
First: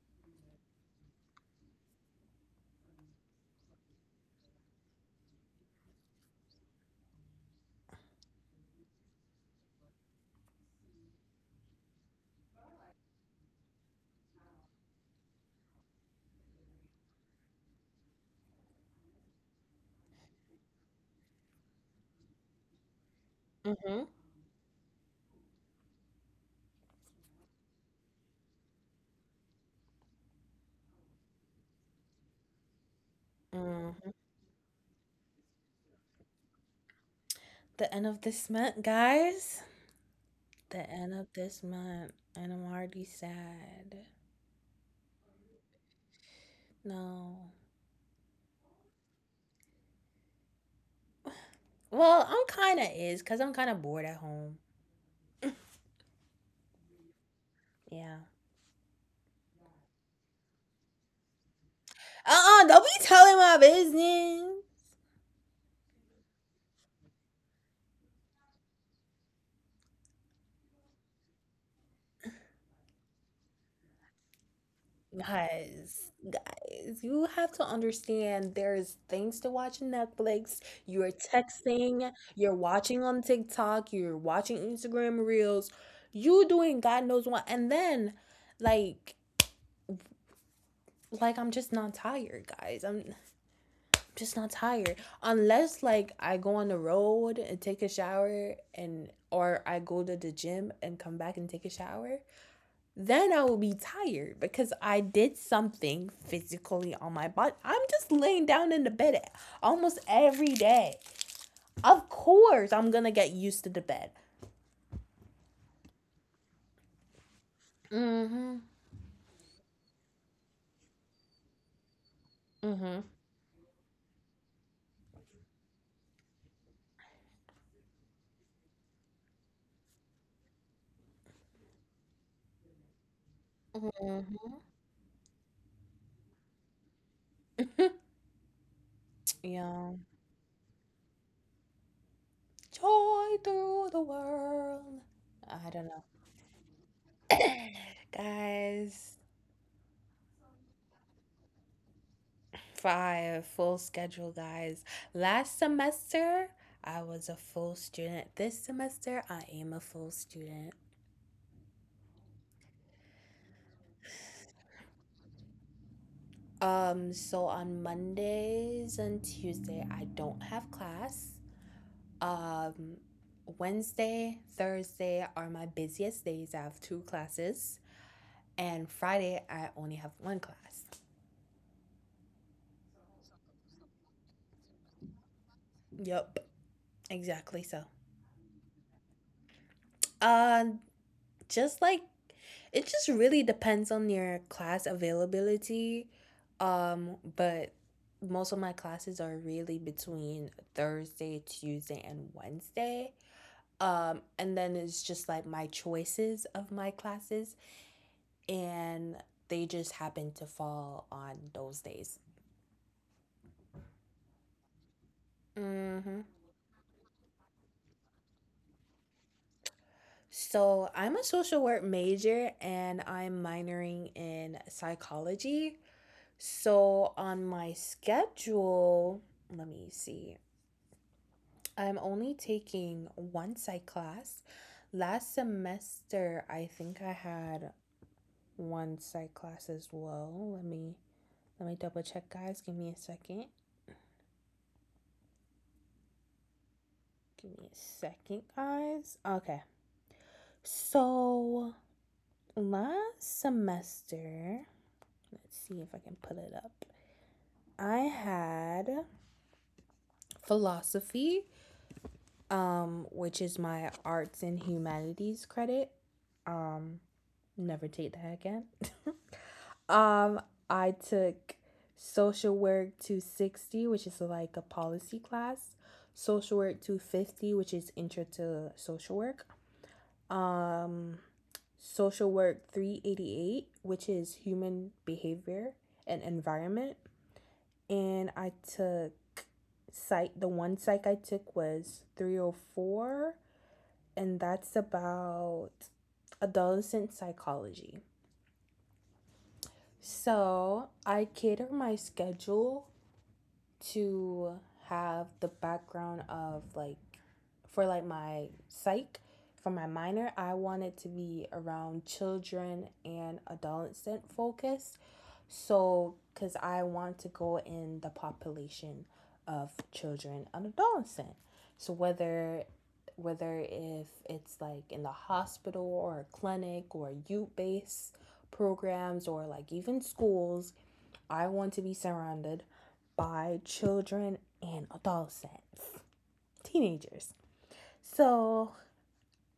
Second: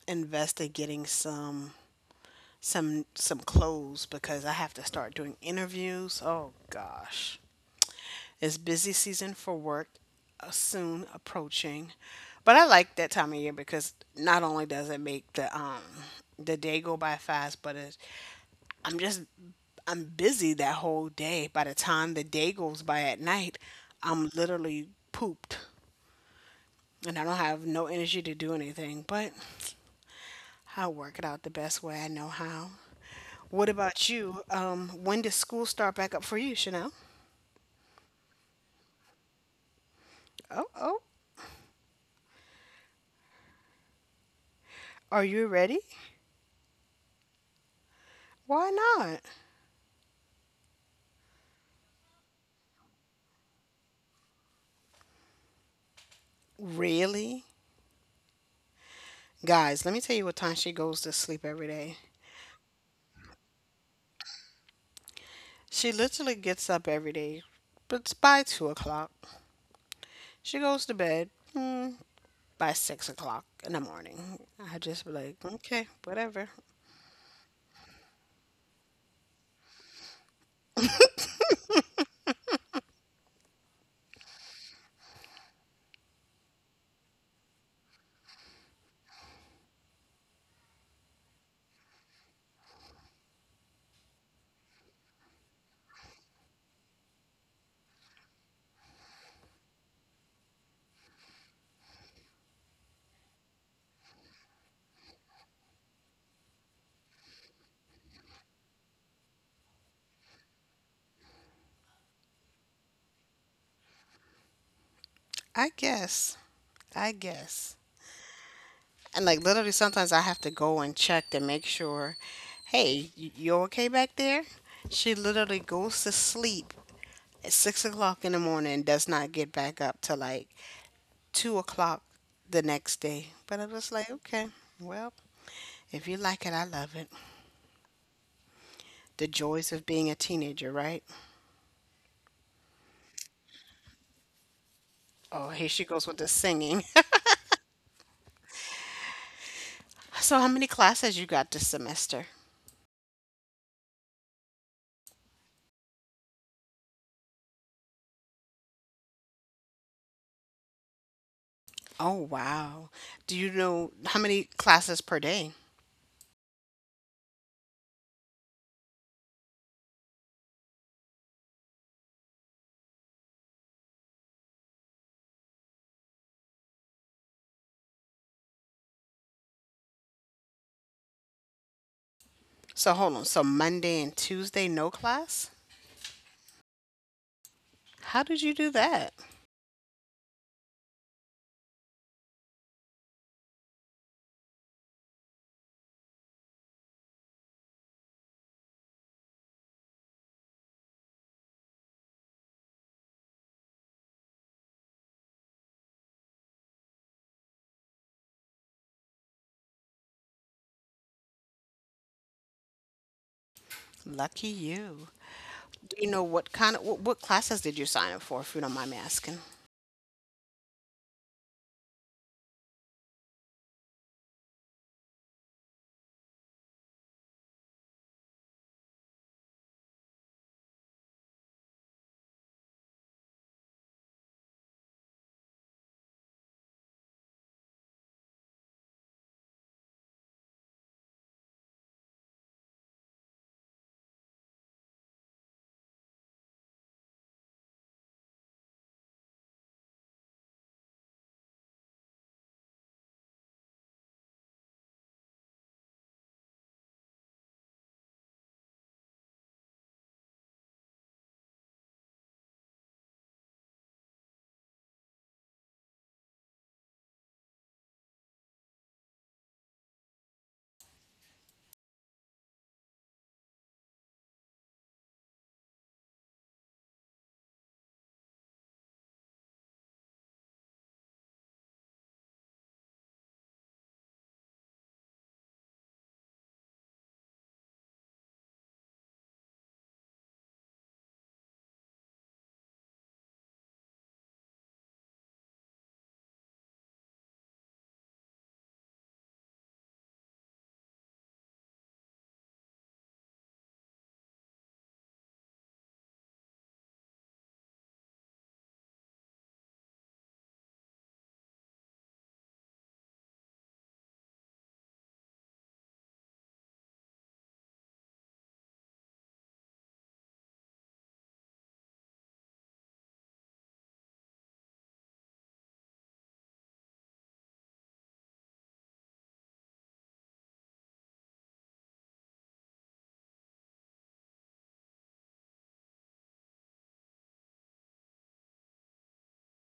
[SPEAKER 1] invest in getting some some some clothes because I have to start doing interviews. Oh gosh. It's busy season for work uh, soon approaching. But I like that time of year because not only does it make the um the day go by fast, but it I'm just I'm busy that whole day. By the time the day goes by at night,
[SPEAKER 2] Mhm.
[SPEAKER 1] I'm literally pooped and I don't have no energy to do anything. But I'll work it out the best way I know how. What about
[SPEAKER 2] Mhm.
[SPEAKER 1] you? Um, when does school start back up for you, Chanel?
[SPEAKER 2] The end of this month, guys.
[SPEAKER 1] Oh,
[SPEAKER 2] The
[SPEAKER 1] oh,
[SPEAKER 2] end of this month, and I'm already sad.
[SPEAKER 1] are you ready?
[SPEAKER 2] No.
[SPEAKER 1] Why not?
[SPEAKER 2] Well, I'm kind of is, because I'm kind of bored at home.
[SPEAKER 1] Really?
[SPEAKER 2] Yeah.
[SPEAKER 1] Guys, let me tell you what time she goes to sleep every day.
[SPEAKER 2] Uh-uh, don't be telling my business.
[SPEAKER 1] She literally gets up every day, but it's by two o'clock. She goes to bed mm, by six o'clock in the morning. I just be like, okay,
[SPEAKER 2] Guys,
[SPEAKER 1] whatever.
[SPEAKER 2] guys, you have to understand there's things to watch on Netflix. You're texting, you're watching on TikTok, you're watching Instagram Reels, you doing God knows what. And then, like, like I'm just not tired, guys. I'm just not tired. Unless like I go on the road and take a shower, and or I go to the gym and come back and take a shower, then I will be tired because I did something physically on my body. I'm just laying down in the bed almost every day. Of course, I'm gonna get used to the bed.
[SPEAKER 1] I guess. I guess.
[SPEAKER 2] Mm-hmm.
[SPEAKER 1] And like literally, sometimes I have to go and check to make sure.
[SPEAKER 2] Mm-hmm.
[SPEAKER 1] Hey, y- you okay back there? She literally goes to sleep at six o'clock in the morning, and does not get back up till like two o'clock the next day. But I was like, okay,
[SPEAKER 2] Mm-hmm.
[SPEAKER 1] well, if you like it, I love it. The joys of
[SPEAKER 2] Yeah.
[SPEAKER 1] being a teenager, right?
[SPEAKER 2] Joy through the world.
[SPEAKER 1] Oh,
[SPEAKER 2] I
[SPEAKER 1] here
[SPEAKER 2] don't
[SPEAKER 1] she
[SPEAKER 2] know.
[SPEAKER 1] goes with the singing.
[SPEAKER 2] Guys,
[SPEAKER 1] So, how many classes you got this semester?
[SPEAKER 2] five full schedule, guys. Last semester, I was a full student. This semester, I am a full student.
[SPEAKER 1] Oh, wow. Do you know how many classes per day?
[SPEAKER 2] Um, so on Mondays and Tuesday, I don't have class. Um, Wednesday, Thursday are my busiest days. I have two classes, and Friday, I only have one class.
[SPEAKER 1] So, hold on. So, Monday and Tuesday, no class?
[SPEAKER 2] Yep, exactly so.
[SPEAKER 1] How did you do that?
[SPEAKER 2] Uh, just like, it just really depends on your class availability. Um, but most of my classes are really between Thursday, Tuesday, and Wednesday. Um, and then it's just like my choices of my classes, and they just happen to fall on those days.
[SPEAKER 1] Lucky you. Do you
[SPEAKER 2] Mm-hmm.
[SPEAKER 1] know what kind of what, what classes did you sign up for, if you don't mind me asking?
[SPEAKER 2] So I'm a social work major and I'm minoring in psychology. So on my schedule, let me see, I'm only taking one psych class. Last semester, I think I had one psych class as well. Let me Let me double check, guys. Give me a second. Give me a second, guys. Okay. So last semester, let's see if I can put it up. I had philosophy, um, which is my arts and humanities credit. Um, never take that again. Um, I took social work two sixty, which is like a policy class, social work two fifty, which is intro to social work, um, Social Work three eighty-eight, which is Human Behavior and Environment. And I took psych, the one psych I took was three oh four, and that's about adolescent psychology. So I cater my schedule to have the background of like, for like my psych, for my minor, I wanted to be around children and adolescent focused. So because I want to go in the population of children and adolescent, so whether whether if it's like in the hospital or a clinic or youth based programs or like even schools, I want to be surrounded by children and adolescents, teenagers. So,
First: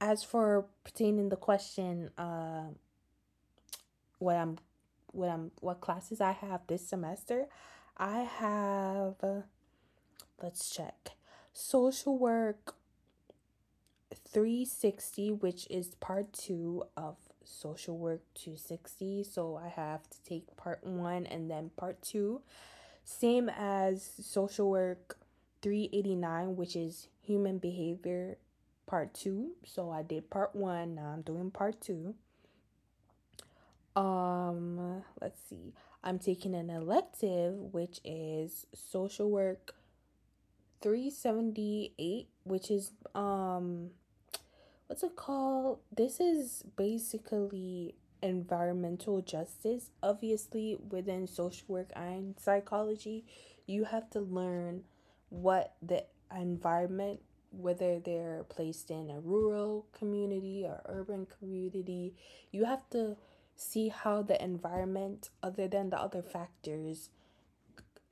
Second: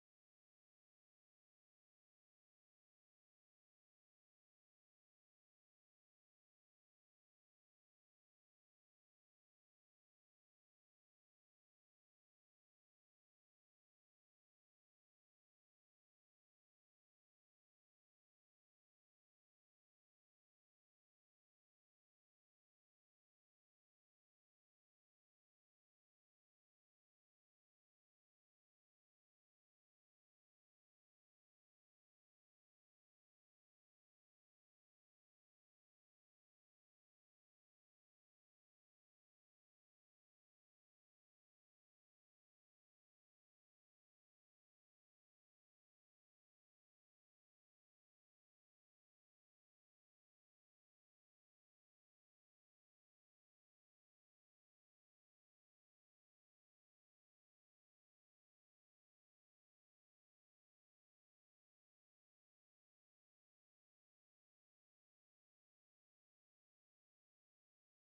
[SPEAKER 2] as for pertaining the question, uh, what I'm, what I'm, what classes I have this semester, I have. Uh, Let's check. Social work three sixty, which is part two of social work two sixty. So I have to take part one and then part two. Same as Social Work three eighty-nine, which is Human Behavior Part two. So I did Part one, now I'm doing Part two. Um, let's see. I'm taking an elective, which is Social Work three seventy-eight, which is um what's it called? This is basically environmental justice. Obviously, within social work and psychology, you have to learn what the environment, whether they're placed in a rural community or urban community, you have to see how the environment, other than the other factors,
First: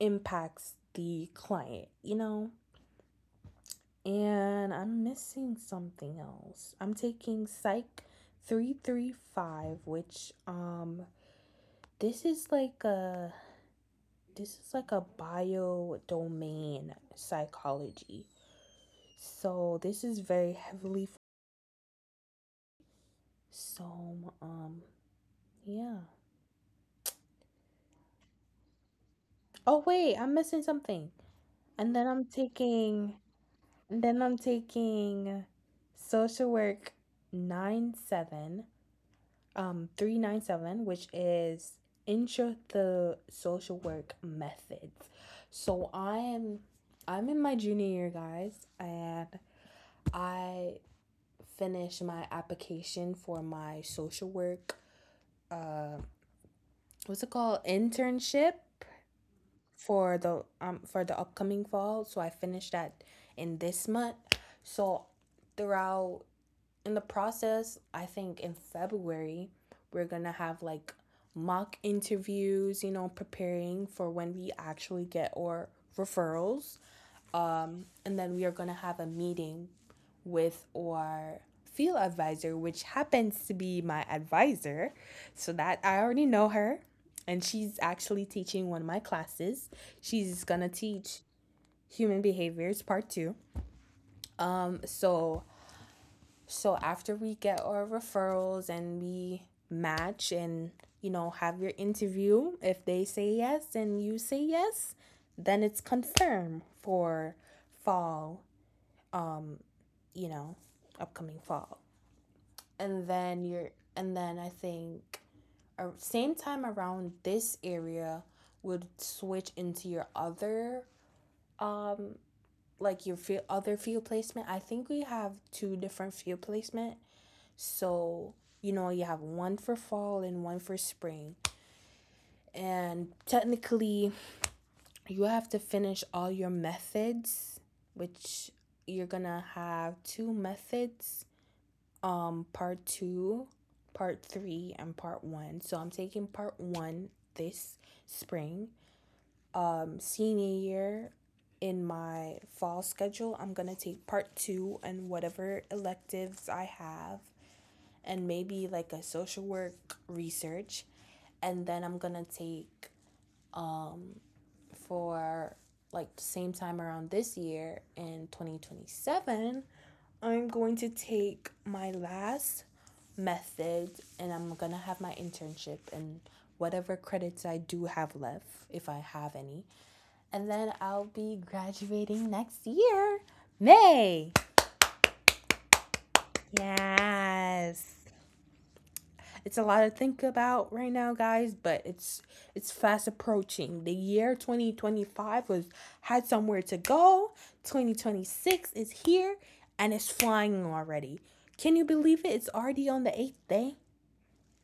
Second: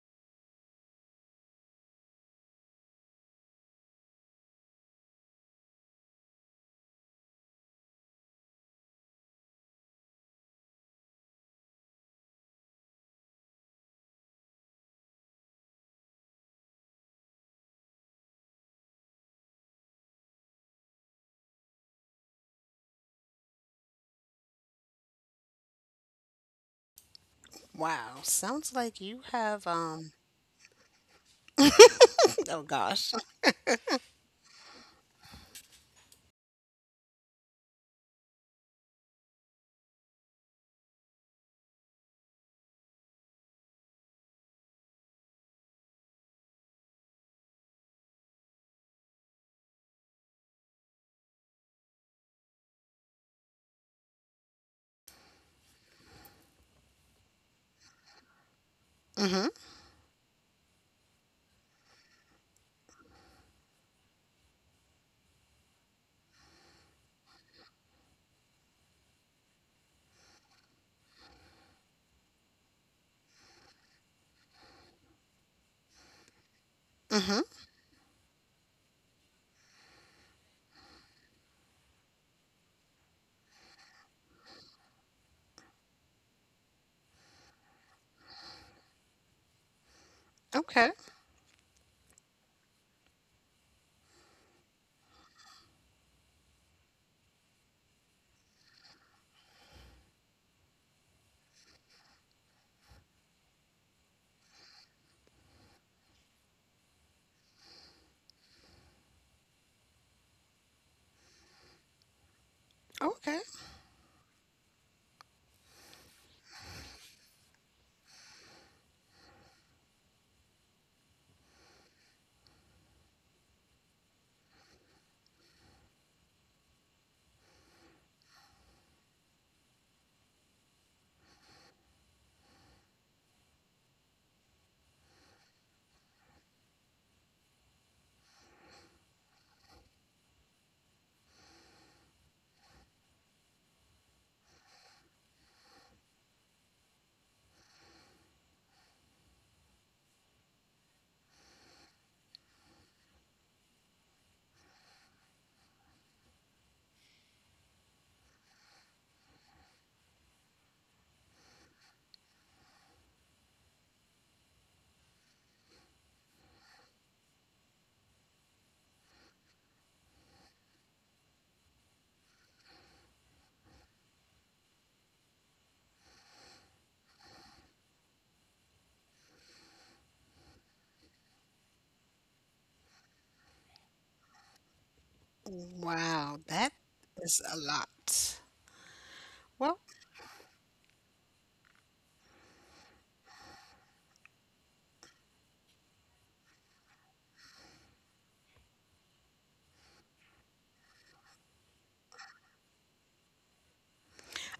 [SPEAKER 2] impacts the client, you know? And I'm missing something else. I'm taking Psych three thirty-five, which um this is like a this is like a bio domain psychology. So this is very heavily, so um yeah.
[SPEAKER 1] Wow, sounds like you have
[SPEAKER 2] Oh
[SPEAKER 1] um
[SPEAKER 2] wait, I'm missing something. And then I'm
[SPEAKER 1] oh gosh.
[SPEAKER 2] taking and then I'm taking social work nine seven, um three ninety-seven, which is intro the social work methods. So i'm i'm in my junior year, guys, and I finished my application for my social work, uh what's it called, internship for the um for the upcoming fall. So I finished that in this month. So throughout in the process, I think in February, we're going to have like mock interviews, you know, preparing for when we actually get our referrals.
[SPEAKER 1] Mm-hmm.
[SPEAKER 2] And then we are going to have a meeting with our field advisor, which happens to be my advisor. So that I already know her. And she's actually teaching one of my classes. She's going to
[SPEAKER 1] Okay.
[SPEAKER 2] teach human behaviors part two. So So after we get our referrals and we match and, you know, have your interview, if they say yes and you say yes, then it's confirmed for fall, you know, upcoming fall. And
[SPEAKER 1] Okay.
[SPEAKER 2] then you're and then I think ar- same time around this area would switch into your other, um like your field, other field placement. I think we have two different field placement. So, you know, you have one for fall and one for spring. And technically, you have to finish all your methods, which you're gonna have two methods, um, part two, part three, and part one. So I'm taking part one this spring. Um, senior year, in my fall schedule, I'm gonna take part two and whatever electives I have, and maybe like a social work research. And then I'm going to take, for like the same time around this year in twenty twenty-seven, I'm going to take my last method, and I'm going to have my internship and whatever credits I do have left, if I have any. And then I'll be graduating next year, May.
[SPEAKER 1] Wow, that is a
[SPEAKER 2] Yes.
[SPEAKER 1] lot.
[SPEAKER 2] It's a lot
[SPEAKER 1] Well,
[SPEAKER 2] to think about right now, guys, but it's it's fast approaching. The year twenty twenty-five was, had somewhere to go. twenty twenty-six is here and it's flying already. Can you believe it? It's already on the eighth day.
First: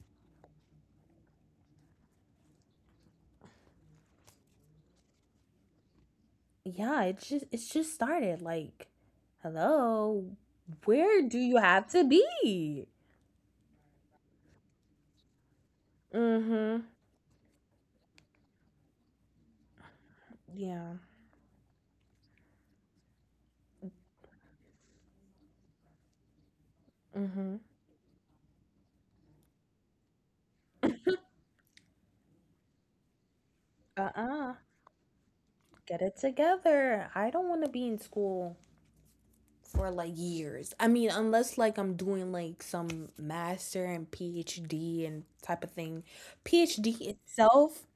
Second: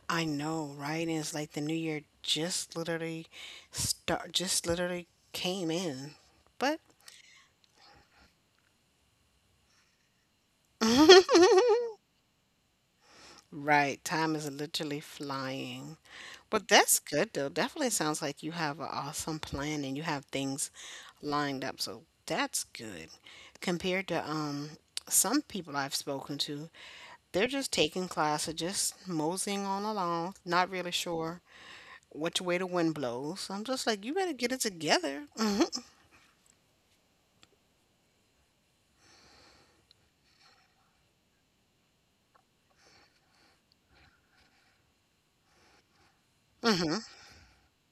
[SPEAKER 1] I know, right? And it's like the new year just literally start just literally came in. But
[SPEAKER 2] Yeah, it's just it's just started. Like, hello, where do you have to be?
[SPEAKER 1] right, time is literally flying. But
[SPEAKER 2] Mhm.
[SPEAKER 1] that's good though. Definitely sounds like you have an awesome plan and you have things
[SPEAKER 2] Yeah.
[SPEAKER 1] lined up. So that's good. Compared to um some people I've spoken to. They're
[SPEAKER 2] Mhm.
[SPEAKER 1] just taking classes, just moseying on along, not really sure which way the wind blows. I'm just like, you better get
[SPEAKER 2] Uh-uh.
[SPEAKER 1] it together. Hmm.
[SPEAKER 2] Get it together. I don't want to be in school for like years. I mean, unless like I'm doing like some master and PhD and type of thing.
[SPEAKER 1] Hmm.
[SPEAKER 2] PhD itself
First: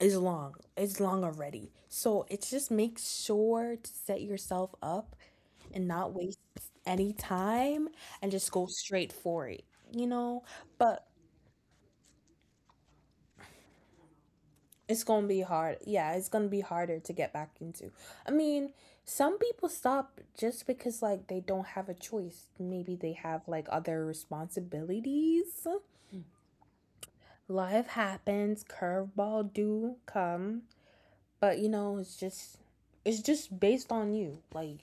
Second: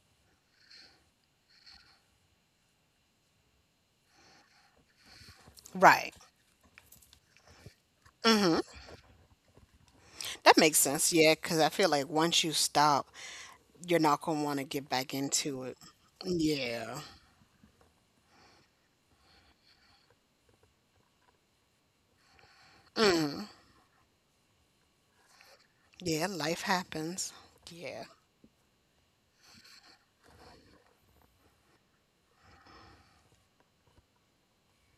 [SPEAKER 2] is long. It's long already. So it's just make sure to set yourself up and not
[SPEAKER 1] Right.
[SPEAKER 2] waste any time and just
[SPEAKER 1] Hmm.
[SPEAKER 2] go straight for it, you know?
[SPEAKER 1] That makes
[SPEAKER 2] But
[SPEAKER 1] sense. Yeah, because I feel like once you stop, you're not going to want to get
[SPEAKER 2] it's
[SPEAKER 1] back
[SPEAKER 2] gonna be
[SPEAKER 1] into it.
[SPEAKER 2] hard. Yeah, it's gonna be
[SPEAKER 1] Yeah.
[SPEAKER 2] harder to get back into. I mean, some people stop just because like they don't have a choice. Maybe they have like other responsibilities.
[SPEAKER 1] Yeah, life happens.
[SPEAKER 2] Life
[SPEAKER 1] Yeah.
[SPEAKER 2] happens, curveball do come. But you know, it's just it's just based on you. Like,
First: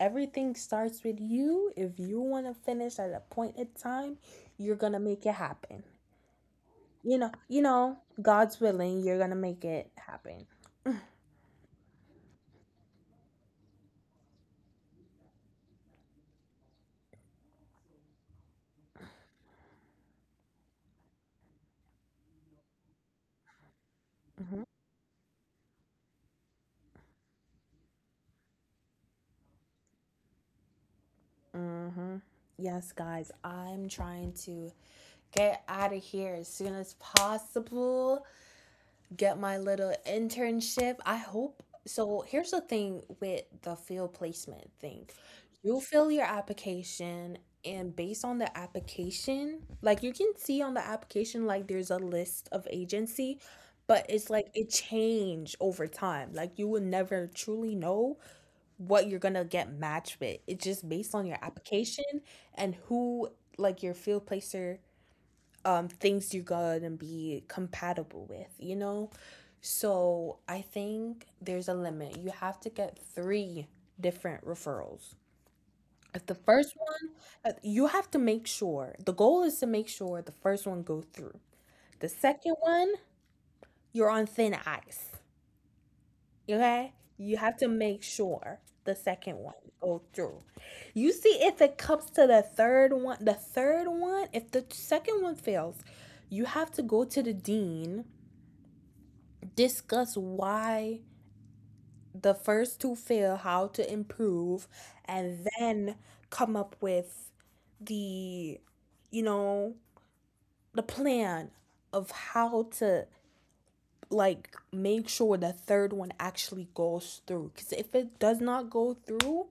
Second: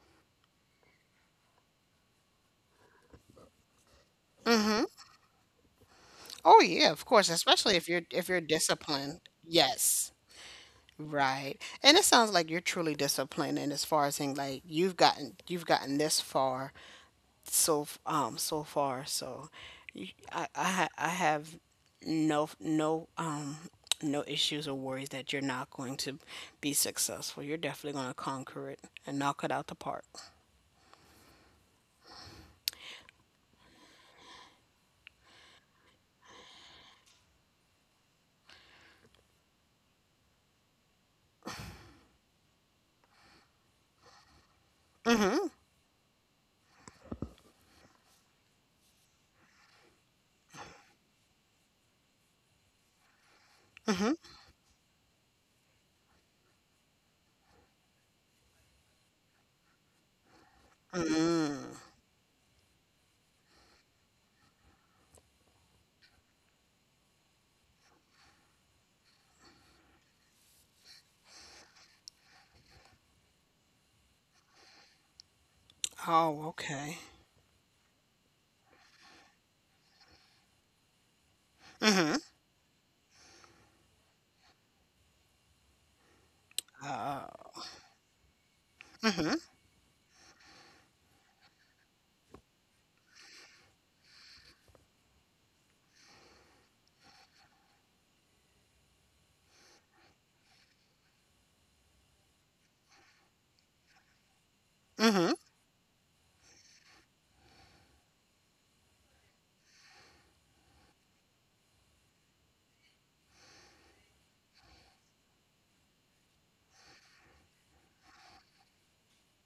[SPEAKER 2] everything starts with you. If you wanna finish at a point in time, you're gonna make it happen.
[SPEAKER 1] Oh yeah, of
[SPEAKER 2] You
[SPEAKER 1] course,
[SPEAKER 2] know, you
[SPEAKER 1] especially if
[SPEAKER 2] know,
[SPEAKER 1] you're if you're
[SPEAKER 2] God's willing, you're
[SPEAKER 1] disciplined.
[SPEAKER 2] gonna make it
[SPEAKER 1] Yes.
[SPEAKER 2] happen.
[SPEAKER 1] Right. And it sounds like you're truly disciplined and as far as in like you've gotten you've gotten this far so f- um so far. So y- I I, ha- I have no no um no
[SPEAKER 2] Mhm.
[SPEAKER 1] issues or worries that you're not going to be successful. You're definitely going to conquer it and knock it out the park.
[SPEAKER 2] Mm-hmm. Yes, guys, I'm trying to get out of here as soon as possible, get my little internship, I hope. So here's the thing with the field placement thing. You fill your application, and based on the application, like you can see on the application like there's a list of agency, but it's like it change over time. Like, you will never truly know what you're gonna get matched with. It's just based on your
[SPEAKER 1] Mm.
[SPEAKER 2] application and who, like your field placer, um things you're gonna be compatible with, you know? So I think there's a limit. You have to get three different referrals. If the
[SPEAKER 1] Oh,
[SPEAKER 2] first
[SPEAKER 1] okay.
[SPEAKER 2] one, uh, you have to make sure the goal is to make sure the first one goes through. The
[SPEAKER 1] Mhm.
[SPEAKER 2] second one, you're on thin ice. Okay?
[SPEAKER 1] Uh,
[SPEAKER 2] You have to make sure the
[SPEAKER 1] mhm.
[SPEAKER 2] second one goes through. You see, if it comes to the third one, the third one, if the second one fails, you have to go to the dean, discuss why the first two fail, how to improve,
[SPEAKER 1] Mhm.
[SPEAKER 2] and then come up with the, you know, the plan of how to like make sure the third one actually goes through. Because if it does not go through,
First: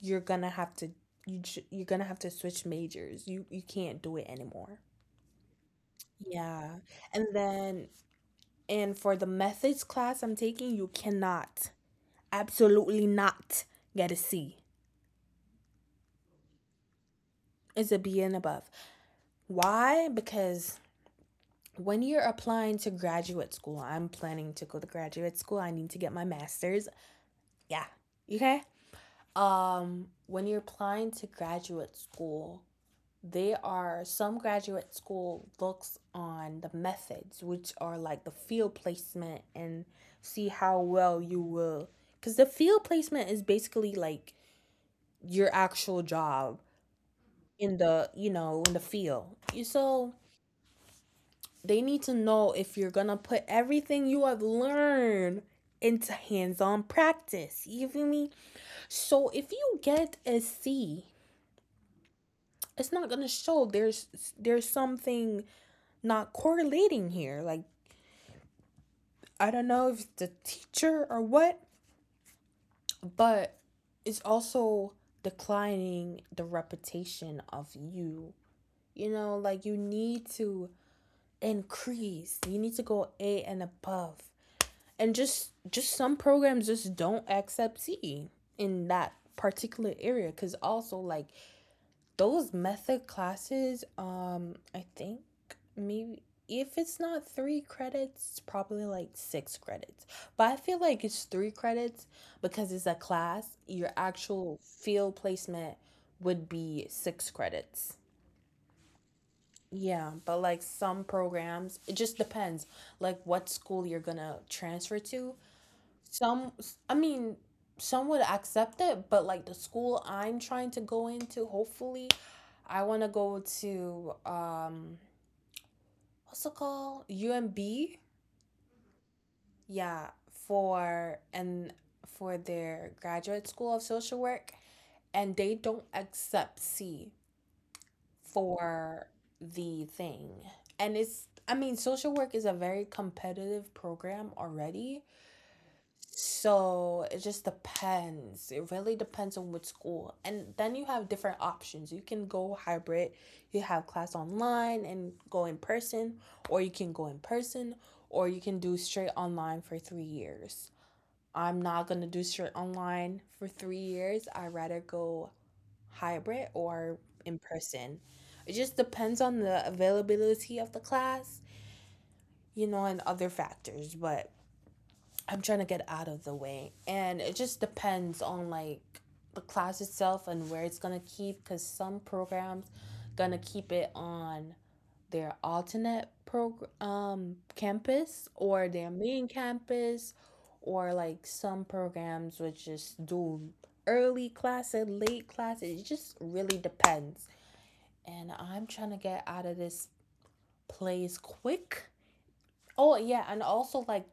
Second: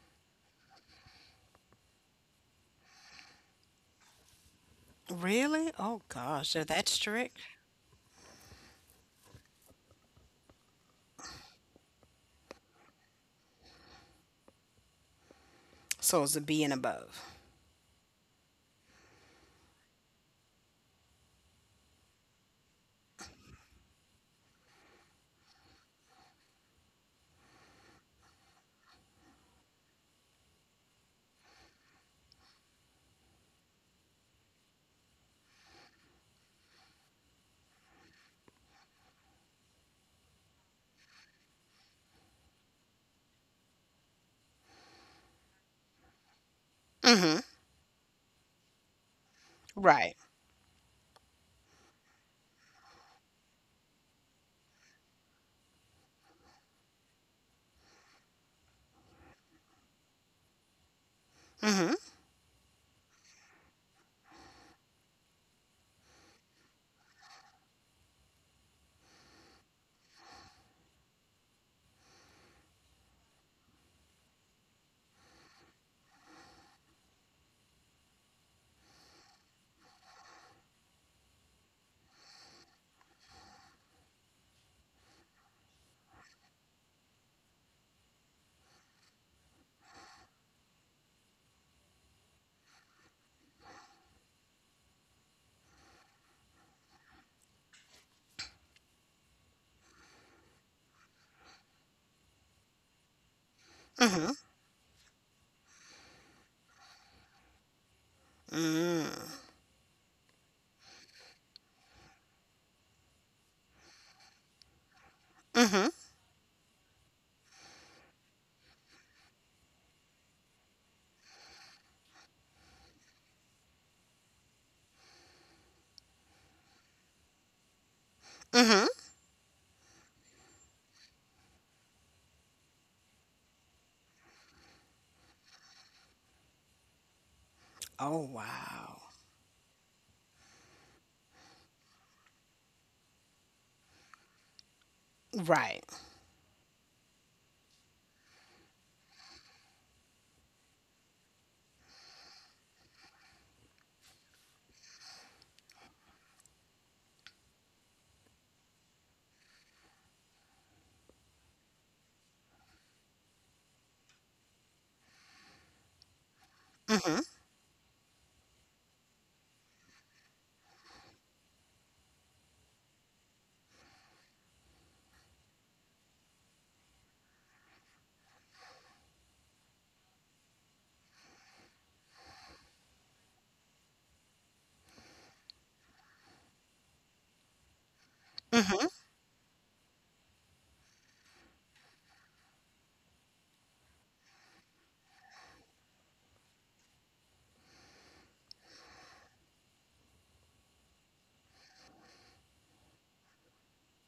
[SPEAKER 2] you're gonna have to, you j- you're gonna have to switch majors. You you can't do it anymore.
[SPEAKER 1] Really? Oh gosh, they're
[SPEAKER 2] Yeah.
[SPEAKER 1] that
[SPEAKER 2] And
[SPEAKER 1] strict.
[SPEAKER 2] then, and for the methods class I'm taking, you cannot, absolutely not, get a C.
[SPEAKER 1] So it's a B and above.
[SPEAKER 2] It's a B and above. Why? Because when you're applying to graduate school, I'm planning to go to graduate school. I need to get my master's. Yeah. Okay. Um, when you're applying to graduate school, they are some graduate school looks on the methods, which are like the field placement, and see how well you will. Because the field placement is basically like your actual job
[SPEAKER 1] Mhm.
[SPEAKER 2] in the, you know, in the field. You- so
[SPEAKER 1] Right.
[SPEAKER 2] they need to know if you're gonna put everything you have learned into hands-on practice, you feel me? So if you get a C,
[SPEAKER 1] Mhm.
[SPEAKER 2] it's not gonna show. There's there's something not correlating here. Like, I don't know if it's the teacher or what, but it's also declining the reputation of you, you know? Like, you need to increase. You need to go A and above. And just just some programs just don't accept C in that particular area, cuz also like those method classes, um I think maybe, if it's not three credits, it's probably like six credits. But I feel like it's three credits because it's a class. Your
[SPEAKER 1] Mhm.
[SPEAKER 2] actual field placement would be six credits.
[SPEAKER 1] Mm.
[SPEAKER 2] Yeah, but like some programs, it just depends like what school you're gonna transfer to.
[SPEAKER 1] Mhm.
[SPEAKER 2] Some, I mean, some would accept it, but like the school I'm trying to go into, hopefully, I want to go to, um what's it called, U M B?
[SPEAKER 1] Mhm.
[SPEAKER 2] Yeah, for and for their graduate school of social work, and they don't accept C
[SPEAKER 1] Oh
[SPEAKER 2] for
[SPEAKER 1] wow.
[SPEAKER 2] the thing. And it's, I mean, social work is a very competitive program already.
[SPEAKER 1] Right.
[SPEAKER 2] So it just depends. It really depends on what school. And then you have different options. You can go hybrid, you have class online and go in person, or you can go in person, or you can do straight online for three years. I'm not gonna do straight online for three years. I'd rather go hybrid or
[SPEAKER 1] Mhm.
[SPEAKER 2] in person. It just depends on the availability of the class, you know, and other factors, but I'm trying to get out of the way. And it just depends on like the class itself and where it's going to keep, cuz some programs going to keep it on their alternate program, um campus, or their main campus, or like some programs which just do early class and late class. It just really depends, and I'm trying to get out of this place quick. Oh, yeah, and also like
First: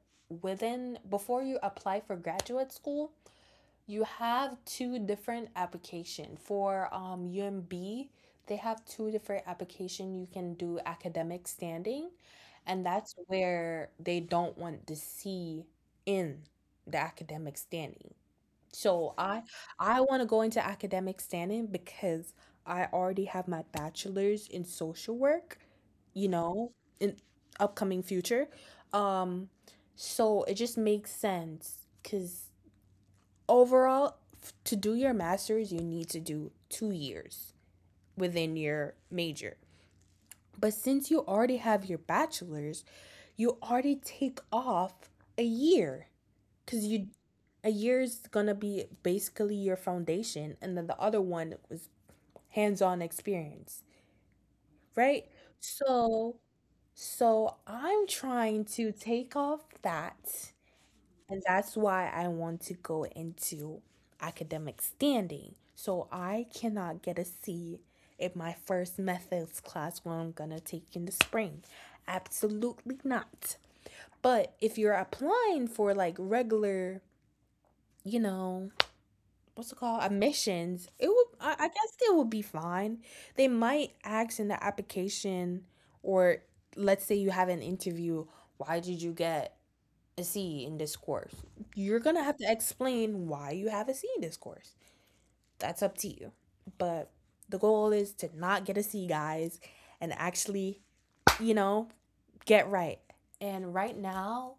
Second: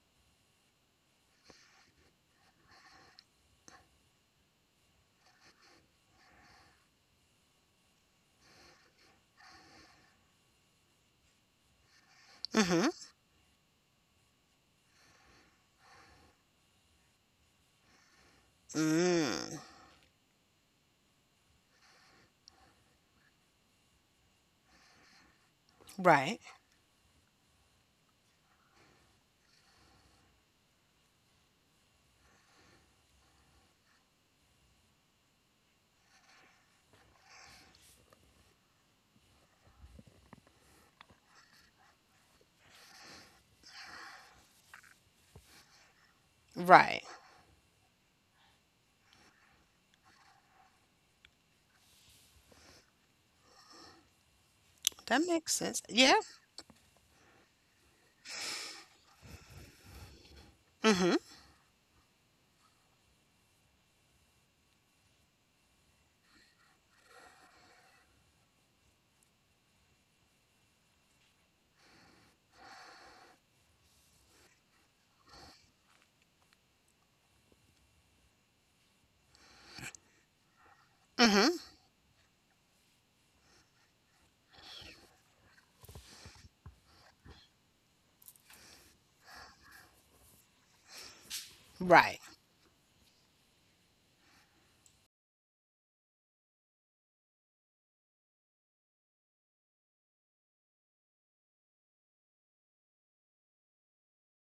[SPEAKER 2] within, before you apply for graduate school, you have two different application for um U M B. They have two different application. You can do academic standing, and
[SPEAKER 1] Mhm.
[SPEAKER 2] that's where they don't want to see in the academic standing. So I
[SPEAKER 1] Mm,
[SPEAKER 2] I want to go into academic standing because I already have my bachelor's in social work, you
[SPEAKER 1] right,
[SPEAKER 2] know, in upcoming future. Um, so it just makes sense because overall, f- to do your master's, you need to do two years within your major. But since you already have your bachelor's, you already take off a year, because
[SPEAKER 1] right.
[SPEAKER 2] you a year is gonna be basically your foundation, and then the other one was hands-on experience,
[SPEAKER 1] That
[SPEAKER 2] right.
[SPEAKER 1] makes sense. Yeah.
[SPEAKER 2] So so I'm trying to take off that,
[SPEAKER 1] Mm-hmm.
[SPEAKER 2] and that's why I want to go into academic standing, so I cannot get a C in my first methods class when I'm gonna take in the spring. Absolutely not. But if you're applying for like regular, you know what's it called, admissions, it would I,
[SPEAKER 1] Mm-hmm.
[SPEAKER 2] I guess they would be fine. They might ask in the application, or let's say you have an interview, why did you get a C in this course? You're
[SPEAKER 1] Right.
[SPEAKER 2] gonna have to explain why you have a C in this course. That's up to you. But the goal is to not get a C, guys, and actually, you know get right. And right now,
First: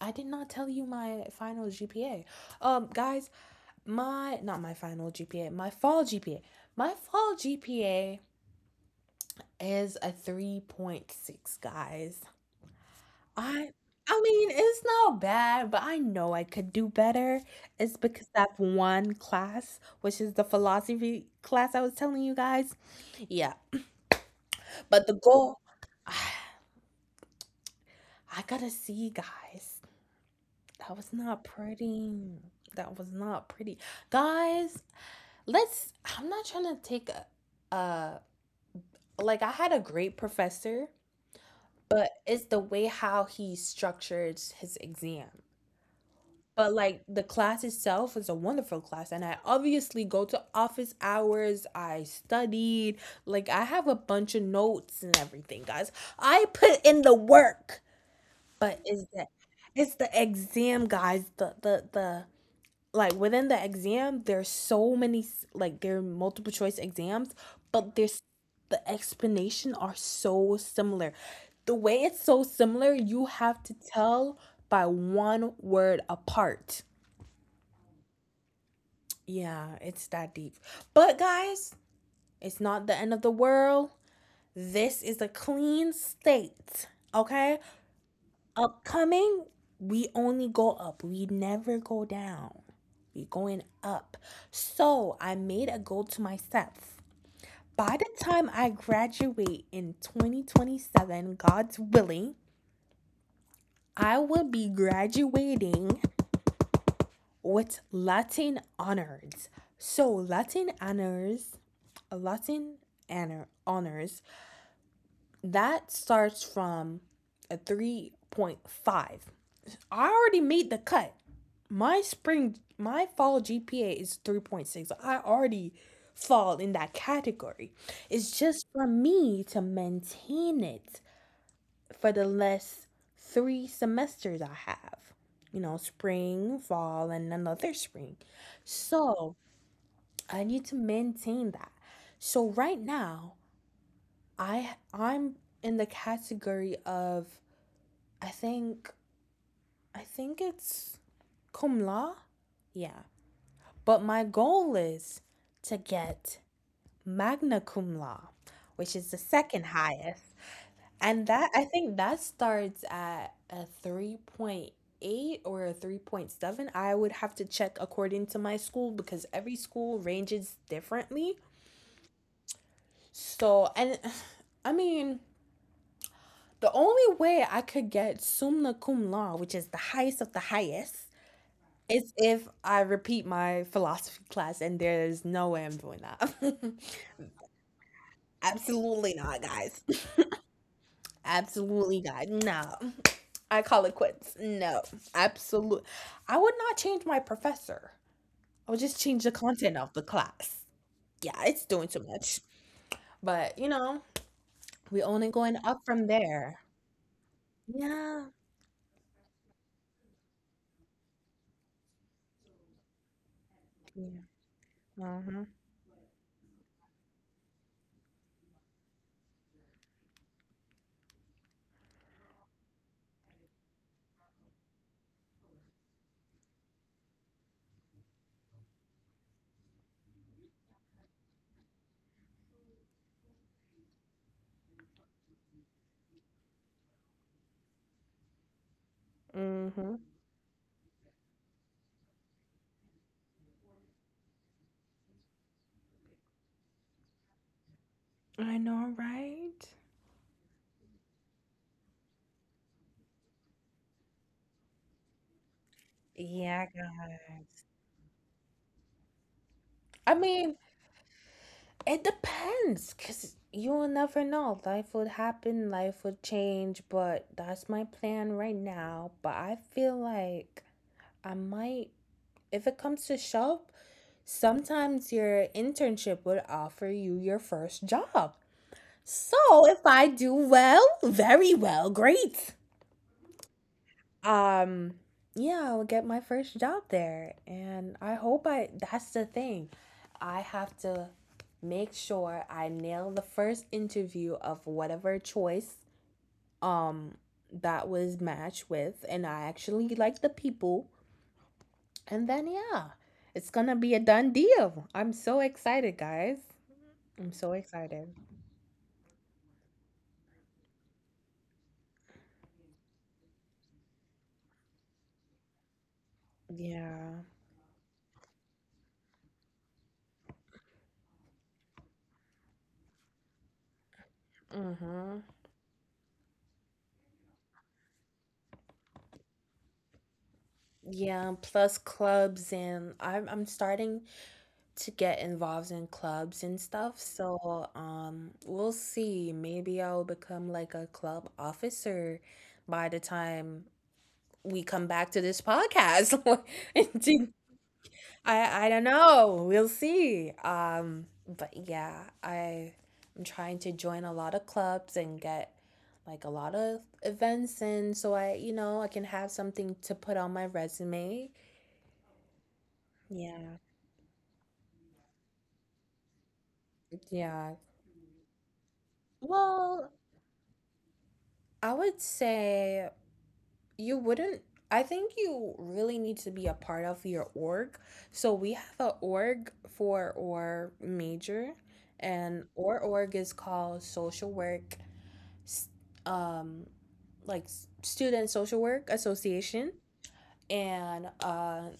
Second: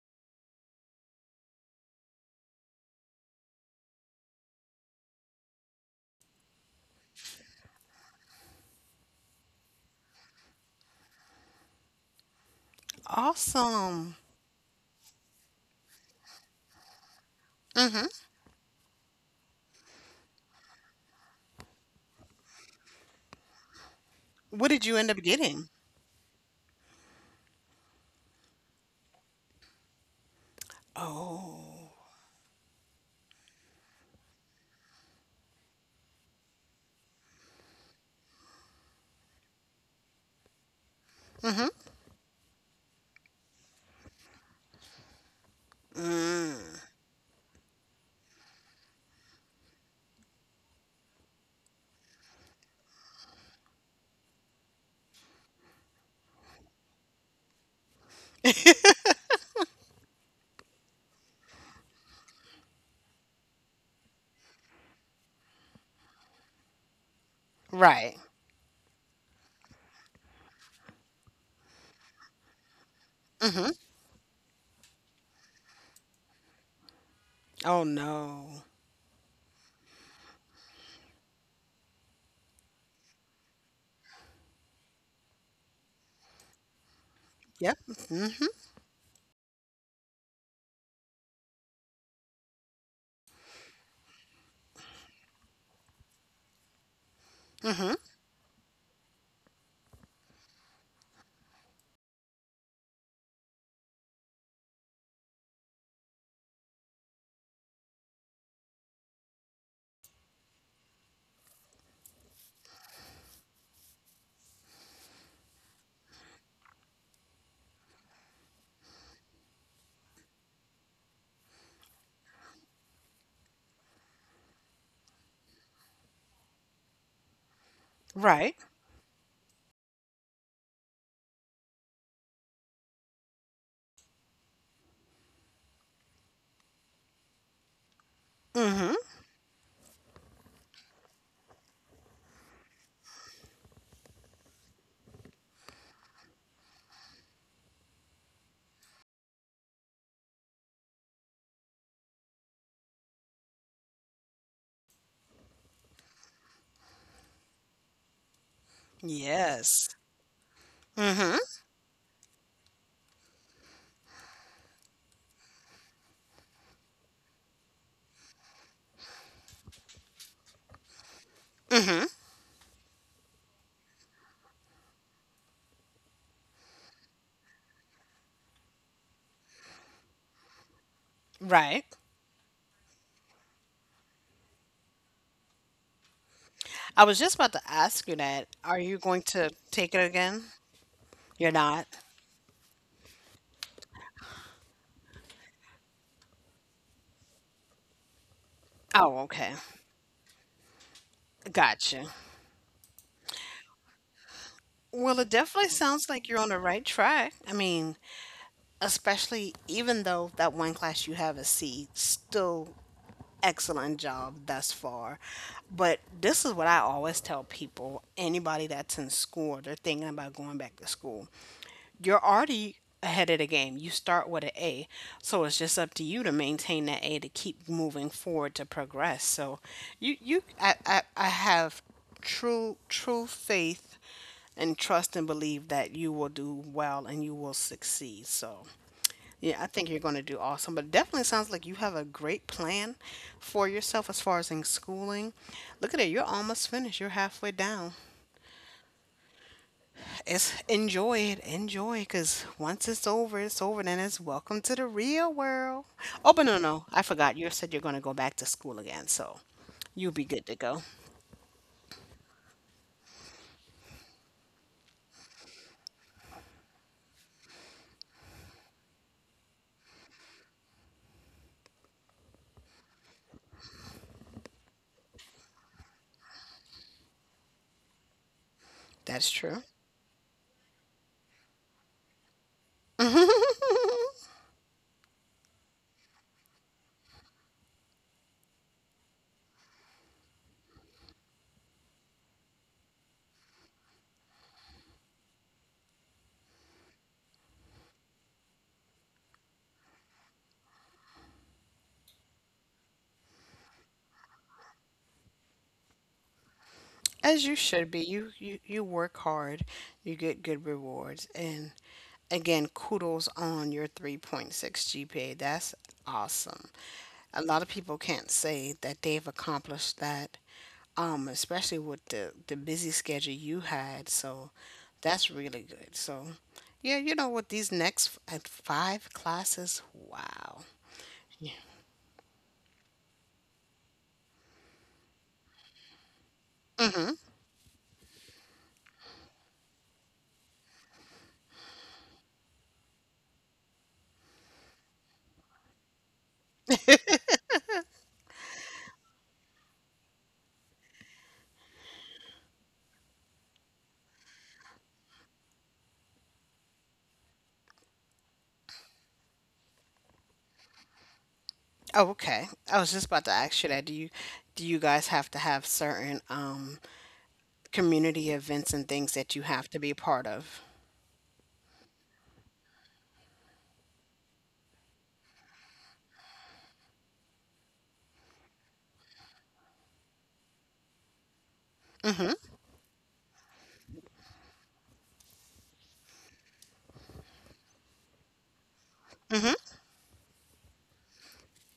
[SPEAKER 2] I did not tell you my final GPA, um guys. My, not my final G P A, my fall G P A. My fall G P A is a three point six, guys. I
[SPEAKER 1] Awesome.
[SPEAKER 2] I mean, it's not bad, but I know I could do better. It's
[SPEAKER 1] Mm-hmm.
[SPEAKER 2] because that one class, which is the philosophy class I was telling you guys. Yeah.
[SPEAKER 1] What did you
[SPEAKER 2] But
[SPEAKER 1] end
[SPEAKER 2] the
[SPEAKER 1] up
[SPEAKER 2] goal
[SPEAKER 1] getting?
[SPEAKER 2] I got to see, guys. That was not
[SPEAKER 1] Oh.
[SPEAKER 2] pretty. That was not pretty. Guys, let's I'm not trying to take a, a like I had a great professor,
[SPEAKER 1] Mm-hmm.
[SPEAKER 2] but it's the way how he structured his exam.
[SPEAKER 1] Mm,
[SPEAKER 2] But like the class itself was a wonderful class, and I obviously go to office hours. I studied, like I have a bunch of notes and everything, guys. I put in the work. But is that it's the exam, guys. The the the Like within the exam there's so many, like there are multiple choice exams, but
[SPEAKER 1] right.
[SPEAKER 2] there's the explanation are so similar, the way it's so similar you have
[SPEAKER 1] Mm-hmm.
[SPEAKER 2] to tell by one word apart.
[SPEAKER 1] Oh no.
[SPEAKER 2] Yeah, it's that deep. But guys, it's not the end of the world. This is a clean state, okay.
[SPEAKER 1] Yep. Mm-hmm.
[SPEAKER 2] Upcoming, we only go up, we never go down. You're going up. So I made a goal to myself.
[SPEAKER 1] Mm-hmm.
[SPEAKER 2] By the time I graduate in twenty twenty-seven, God's willing, I will be graduating with Latin honors. So Latin honors, Latin honor honors, that starts from a three point five. I already made the cut. My spring, my fall G P A is three point six. I already fall in that category. It's
[SPEAKER 1] Right.
[SPEAKER 2] just for me to maintain it for the last three semesters I have. You know, spring, fall, and another spring.
[SPEAKER 1] Mm-hmm.
[SPEAKER 2] So I need to maintain that. So right now, I I'm in the category of I think I think it's cum laude. Yeah. But my goal is to get magna cum laude, which is the second
[SPEAKER 1] Yes.
[SPEAKER 2] highest. And
[SPEAKER 1] Mm-hmm.
[SPEAKER 2] that I think that starts at a three point eight or a three point seven. I would have to check according to my school, because every school ranges differently.
[SPEAKER 1] Mm-hmm.
[SPEAKER 2] So, and I mean, the only way I could get summa cum laude, which is the highest of the highest,
[SPEAKER 1] Right.
[SPEAKER 2] is if I repeat my philosophy class, and there's no way I'm doing that.
[SPEAKER 1] I was just about to ask you that. Are you
[SPEAKER 2] Absolutely
[SPEAKER 1] going
[SPEAKER 2] not,
[SPEAKER 1] to
[SPEAKER 2] guys.
[SPEAKER 1] take it again? You're not.
[SPEAKER 2] Absolutely not. No. I call it quits. No. Absolutely. I would not change my professor, I would just
[SPEAKER 1] Oh,
[SPEAKER 2] change the
[SPEAKER 1] okay.
[SPEAKER 2] content of the class. Yeah, it's doing
[SPEAKER 1] Gotcha.
[SPEAKER 2] too much. But, you know, we
[SPEAKER 1] Well, it
[SPEAKER 2] only going
[SPEAKER 1] definitely
[SPEAKER 2] up from
[SPEAKER 1] sounds like you're on
[SPEAKER 2] there.
[SPEAKER 1] the right track. I mean,
[SPEAKER 2] Yeah.
[SPEAKER 1] especially even though that one class you have is C, still excellent
[SPEAKER 2] Yeah.
[SPEAKER 1] job thus far.
[SPEAKER 2] Mm-hmm.
[SPEAKER 1] But this is what I always tell people, anybody that's in school, they're thinking about going back to school, you're already ahead of the game. You start with an A. So it's just up to you to maintain that A to keep moving forward to progress. So you you I, I, I have true true faith and trust and believe that you will do well and you will succeed. So yeah, I think
[SPEAKER 2] Mm-hmm.
[SPEAKER 1] you're going to do awesome. But it definitely sounds like you have a great plan for yourself as far as in schooling. Look at it, you're almost finished. You're halfway down.
[SPEAKER 2] I know, right?
[SPEAKER 1] It's enjoy it, enjoy because once it's over it's over, then it's welcome to the real world. Oh, but no
[SPEAKER 2] Yeah,
[SPEAKER 1] no I forgot you
[SPEAKER 2] guys.
[SPEAKER 1] said you're going to go back to school again, so
[SPEAKER 2] I
[SPEAKER 1] you'll be good to
[SPEAKER 2] mean,
[SPEAKER 1] go.
[SPEAKER 2] it depends, cause you'll never know. Life would happen, life would change, but that's my plan right now. But I feel like I might, if it comes to shove, sometimes your internship would offer you your first job.
[SPEAKER 1] That's
[SPEAKER 2] So
[SPEAKER 1] true.
[SPEAKER 2] if I do well, very well, great. um yeah, I'll get my first job there, and I hope I that's the thing. I have to make sure I nail the first interview of whatever choice, um that was matched with, and I actually like the people. And then yeah, it's gonna be a done deal. I'm so excited, guys. I'm
[SPEAKER 1] As
[SPEAKER 2] so
[SPEAKER 1] you should be.
[SPEAKER 2] excited.
[SPEAKER 1] You you you work hard, you get good rewards, and again, kudos on your three point six G P A. That's awesome.
[SPEAKER 2] Yeah.
[SPEAKER 1] A lot of people can't say that they've accomplished that, um, especially with the the busy schedule you had. So
[SPEAKER 2] Mm-hmm.
[SPEAKER 1] that's really good. So yeah, you know what? These next f- at five classes, wow.
[SPEAKER 2] Yeah,
[SPEAKER 1] Yeah.
[SPEAKER 2] plus clubs. And i'm I'm starting to get involved in clubs and stuff.
[SPEAKER 1] Mm-hmm.
[SPEAKER 2] So, um, we'll see. Maybe I'll become like a club officer by the time we come back to this podcast. Indeed. I I don't know. We'll see. Um, but yeah, I I'm trying to join a lot of clubs and get like a lot of events in, so I, you know, I can have something to put on my resume.
[SPEAKER 1] Oh, okay. I was just about to
[SPEAKER 2] Yeah.
[SPEAKER 1] ask you that. Do you do you guys have to have certain um?
[SPEAKER 2] Yeah.
[SPEAKER 1] community events and things that you have to
[SPEAKER 2] Well,
[SPEAKER 1] be part of.
[SPEAKER 2] I would say you wouldn't I think you really need to be a part of your org. So we have an org for our major, and our org is called Social Work S- um like S- Student Social Work Association. And uh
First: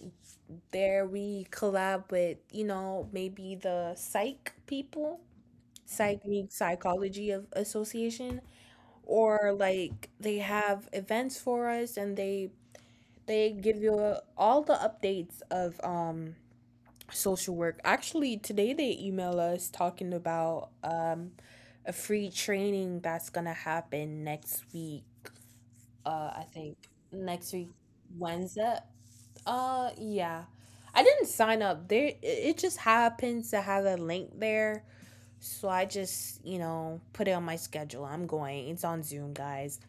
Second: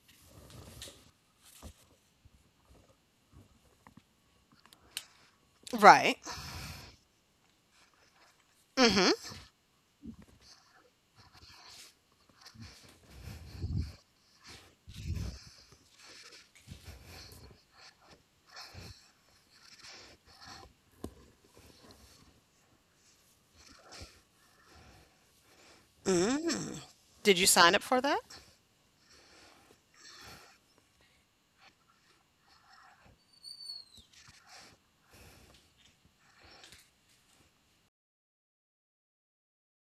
[SPEAKER 2] there we collab with, you know, maybe the psych people,
[SPEAKER 1] Right.
[SPEAKER 2] psych means psychology of association, or like they have events for us, and they they give you uh, all the updates of um social work. Actually, today they email us talking about um a free training that's gonna happen next week. Uh, I think
[SPEAKER 1] Mm. Did you
[SPEAKER 2] next week
[SPEAKER 1] sign up for that?
[SPEAKER 2] Wednesday. Uh, yeah. I didn't sign up. There, it it just happens to have a link there, so I just, you know, put it on my schedule. I'm going. It's on Zoom, guys.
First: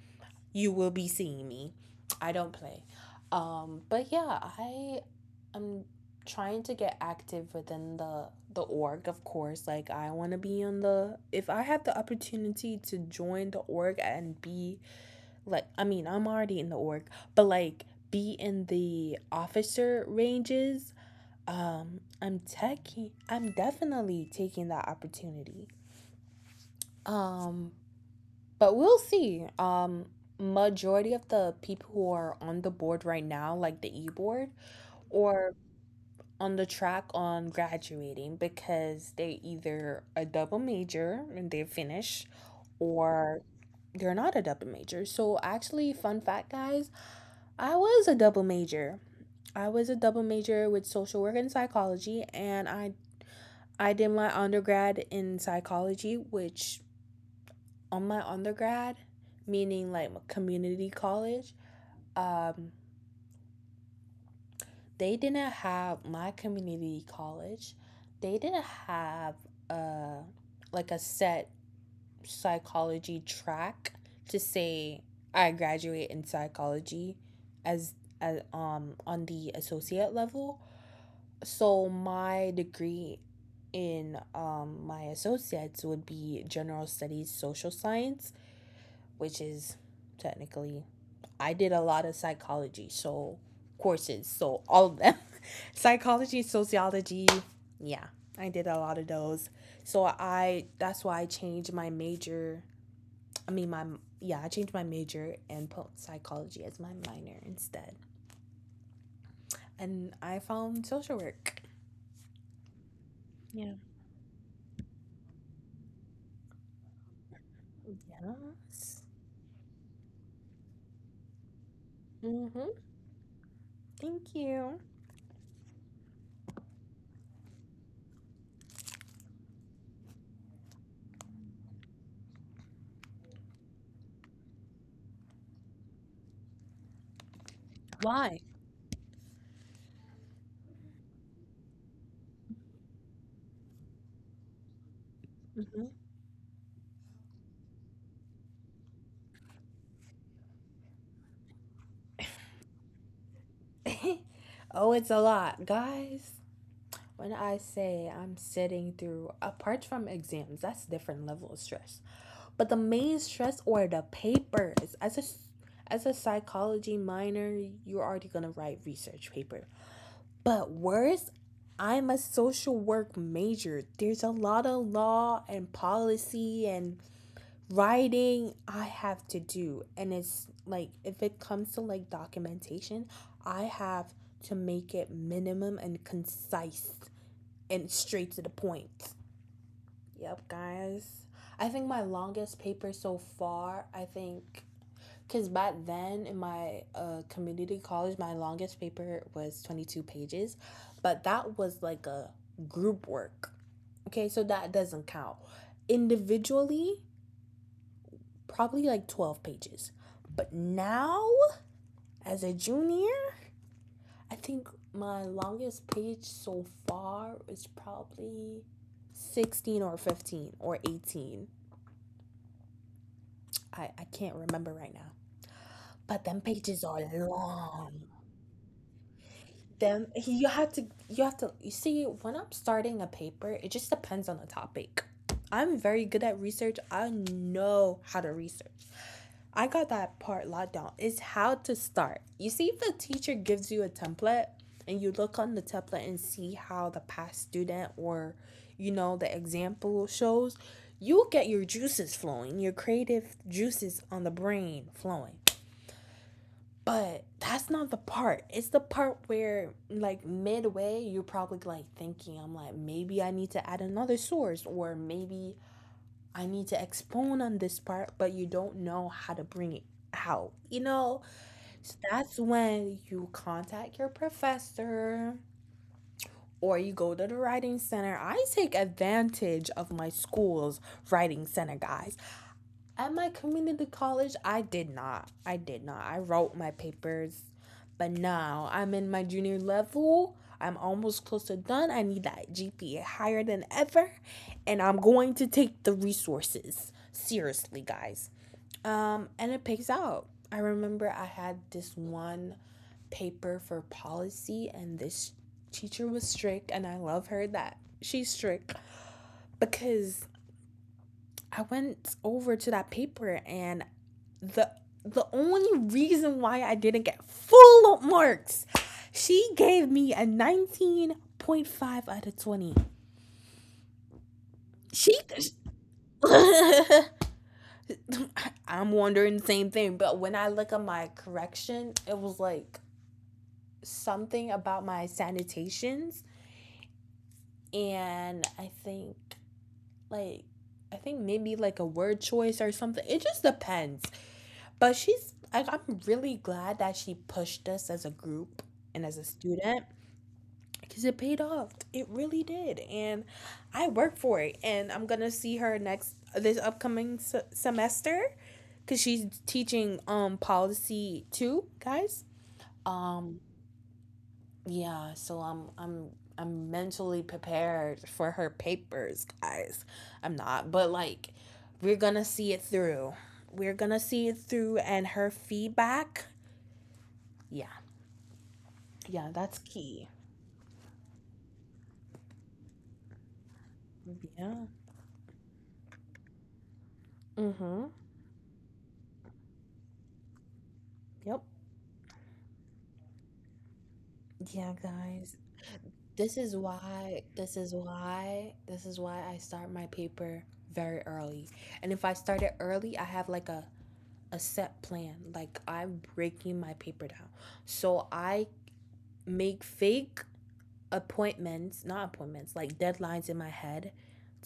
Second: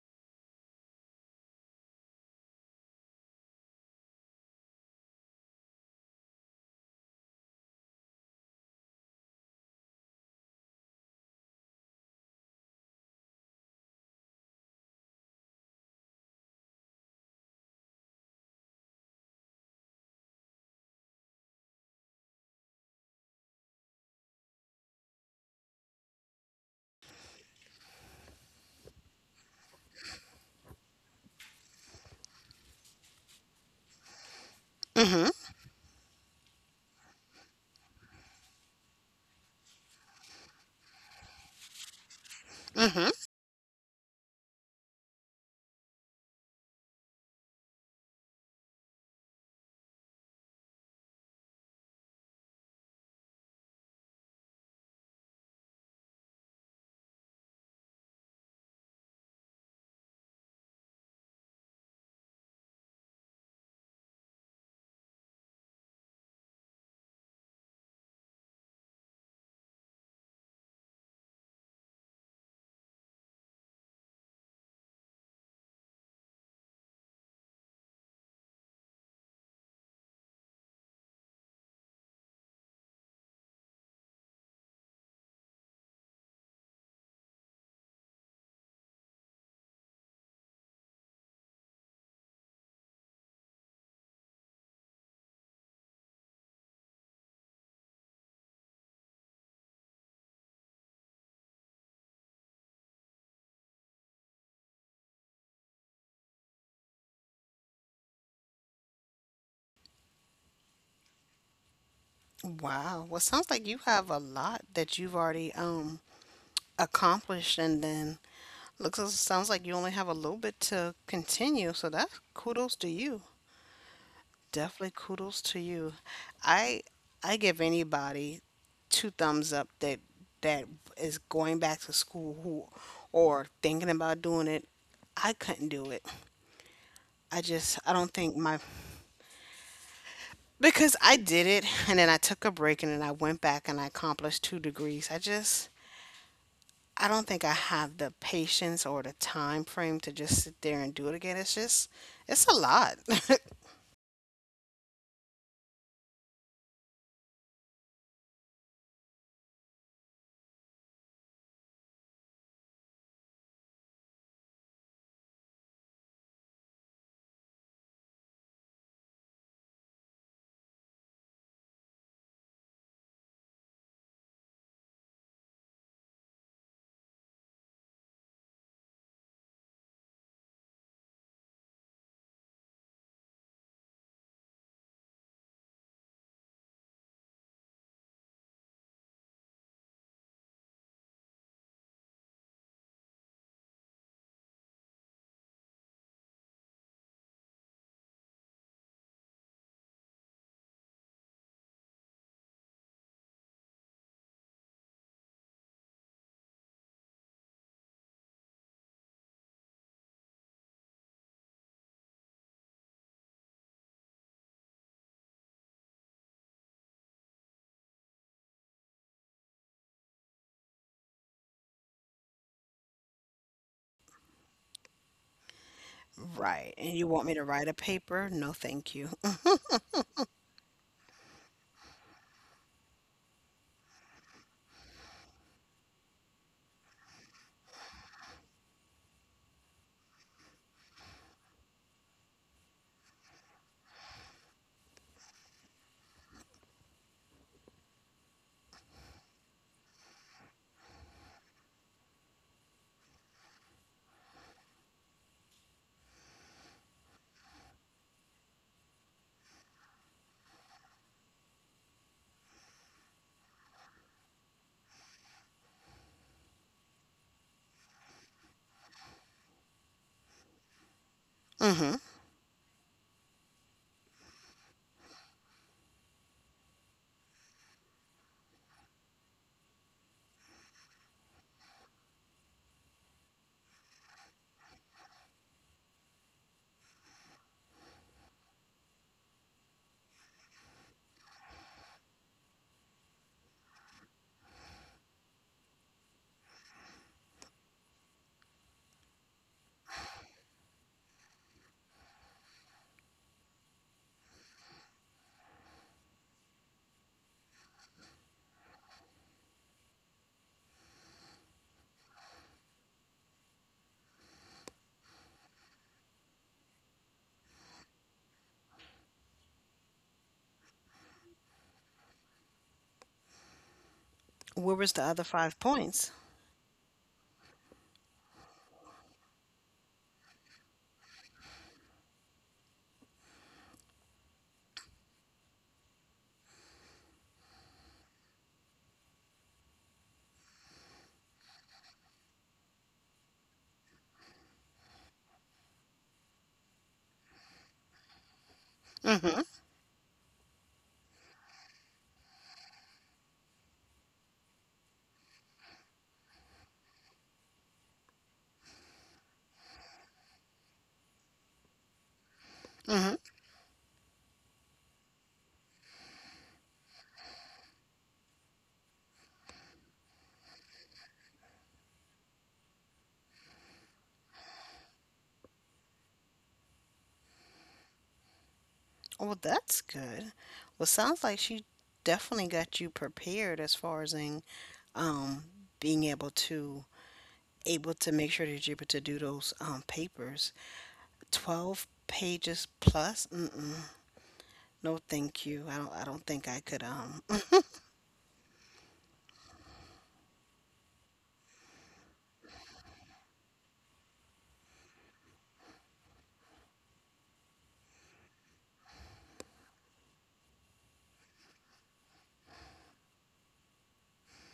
[SPEAKER 2] You will be seeing me. I don't play. Um, but yeah, I am trying to get active within the the org, of course. Like I want to be on the if I have the opportunity to join the org and be like I mean, I'm already in the org, but like be in the officer ranges, um, I'm techie. I'm definitely taking that opportunity. Um, but we'll see. Um, majority of the people who are on the board right now, like the e-board,
[SPEAKER 1] Mm-hmm.
[SPEAKER 2] or on the track on graduating because they either a double major and they finish,
[SPEAKER 1] Mm-hmm.
[SPEAKER 2] or they're not a double major. So actually, fun fact, guys, I was a double major. I was a double major with social work and psychology, and I I did my undergrad in psychology, which on my undergrad, meaning like my community college, um, they didn't have my community college. They didn't have a like a set psychology track to say I graduate in psychology as, as um, on the associate level. So my degree in, um, my associates would be general studies social science, which is technically I did a lot of psychology, so courses, so all of them. Psychology, sociology, yeah. I did a lot of those. So I that's why I changed my major. I mean my, yeah, I changed my major and put psychology as my minor instead. And I found social work.
[SPEAKER 1] Wow. Well, sounds like you
[SPEAKER 2] Yeah.
[SPEAKER 1] have a lot that you've already um accomplished, and then looks
[SPEAKER 2] Yes.
[SPEAKER 1] as- sounds like you only have a little bit to continue. So that's kudos
[SPEAKER 2] Mhm.
[SPEAKER 1] to you.
[SPEAKER 2] Thank you.
[SPEAKER 1] Definitely kudos to you. I I give anybody two thumbs up that that is going back to school who or thinking about doing it. I couldn't do it. I just I don't think
[SPEAKER 2] Why?
[SPEAKER 1] my because I did it and then I took a break and then I went back and I accomplished two degrees. I just
[SPEAKER 2] Mhm.
[SPEAKER 1] I don't think I have the patience or the time frame to just sit there and do it again. It's just it's a lot.
[SPEAKER 2] Oh, it's a lot, guys. When I say I'm sitting through, apart from exams, that's different level of stress. But the main stress or the papers, as a as a psychology minor, you're already gonna write research paper. But worse, I'm a social work major. There's a lot of law and policy and writing I have to do, and it's like if it comes to like documentation, I have to make it minimum and concise and straight to the point. Yep, guys. I think my longest paper so far, I think, because back then in my uh, community college, my longest paper was twenty-two pages, but that was like a group work. Okay, so that doesn't count. Individually, probably like twelve pages. But now, as a junior, I think my longest page so far is probably sixteen or fifteen or eighteen. I, I can't remember right now. But them
[SPEAKER 1] Right.
[SPEAKER 2] pages
[SPEAKER 1] And you
[SPEAKER 2] are
[SPEAKER 1] want me to write a
[SPEAKER 2] long.
[SPEAKER 1] paper? No, thank you.
[SPEAKER 2] Them you have to you have to you see, when I'm starting a paper, it just depends on the topic. I'm very good at research. I know how to research. I got that part locked down. It's how to start. You see, if the teacher gives you a template and you look on the template and see how the past student, or, you know, the example shows, you'll get your juices flowing, your creative juices on the brain flowing. But that's not the part. It's the part where, like, midway, you're probably like thinking, I'm like, maybe I need to add another source, or maybe I need to expound on this part, but you don't know how to bring it out. You know,
[SPEAKER 1] Mhm.
[SPEAKER 2] so that's when you contact your professor, or you go to the writing center. I take advantage of my school's writing center, guys. At my community college, I did not. I did not. I wrote my papers, but now I'm in my junior level. I'm almost close to done. I need that G P A higher than ever, and I'm going to take the resources seriously, guys. Um, and it pays out. I remember I had this one paper for policy, and this teacher was strict, and I love her that she's strict, because I went over to that paper and the the only reason why I didn't get full marks, she gave me a nineteen point five out of twenty.
[SPEAKER 1] Where was the
[SPEAKER 2] She
[SPEAKER 1] other five points?
[SPEAKER 2] I'm wondering the same thing, but when I look at my correction, it was like something about my sanitations, and I think like I think maybe like a word choice or something. It just depends. But she's like, I'm really glad that she pushed us as a group and as a
[SPEAKER 1] Mhm.
[SPEAKER 2] student, because it paid off. It really did, and I worked for it. And I'm gonna see her next, uh, this upcoming se- semester, cause she's teaching, um, policy too, guys.
[SPEAKER 1] Mhm.
[SPEAKER 2] Um, yeah. So I'm I'm I'm mentally prepared for her papers, guys. I'm not, but like, we're gonna see it through. We're gonna see it through, and her feedback. Yeah, yeah,
[SPEAKER 1] Well,
[SPEAKER 2] that's
[SPEAKER 1] that's
[SPEAKER 2] key.
[SPEAKER 1] good. Well, sounds like she definitely got you prepared as far as in
[SPEAKER 2] Yeah.
[SPEAKER 1] um being able to able
[SPEAKER 2] Mhm.
[SPEAKER 1] to make sure that you're able to do those um, papers.
[SPEAKER 2] Yep.
[SPEAKER 1] twelve pages plus? Mm-mm.
[SPEAKER 2] Yeah,
[SPEAKER 1] No,
[SPEAKER 2] guys.
[SPEAKER 1] thank you. I don't, I don't
[SPEAKER 2] This
[SPEAKER 1] think I
[SPEAKER 2] is
[SPEAKER 1] could. Um,
[SPEAKER 2] why, this is why, this is why I start my paper very early. And if I start it early, I have like a, a set plan. Like I'm breaking my paper down. So I make fake appointments, not appointments, like deadlines in my head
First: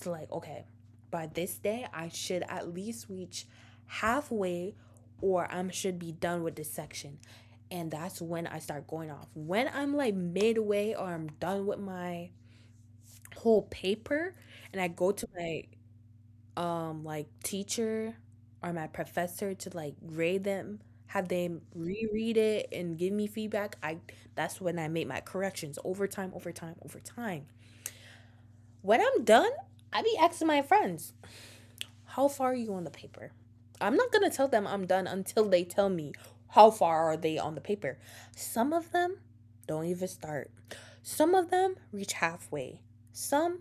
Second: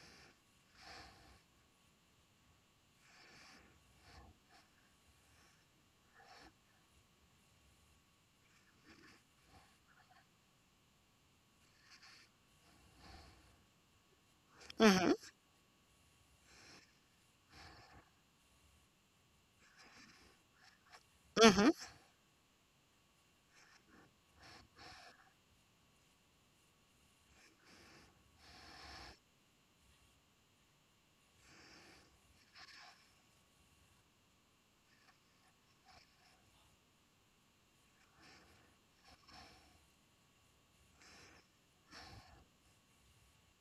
[SPEAKER 2] to like, okay, by this day, I should at least reach halfway or I should be done with this section. And that's when I start going off. When I'm like midway or I'm done with my whole paper and I
[SPEAKER 1] mm-hmm,
[SPEAKER 2] go to my um like teacher or my professor to like grade them, have them
[SPEAKER 1] mm-hmm.
[SPEAKER 2] reread it and give me feedback. I That's when I make my corrections over time, over time, over time. When I'm done, I be asking my friends. How far are you on the paper? I'm not going to tell them I'm done until they tell me how far are they on the paper. Some of them don't even start. Some of them reach halfway. Some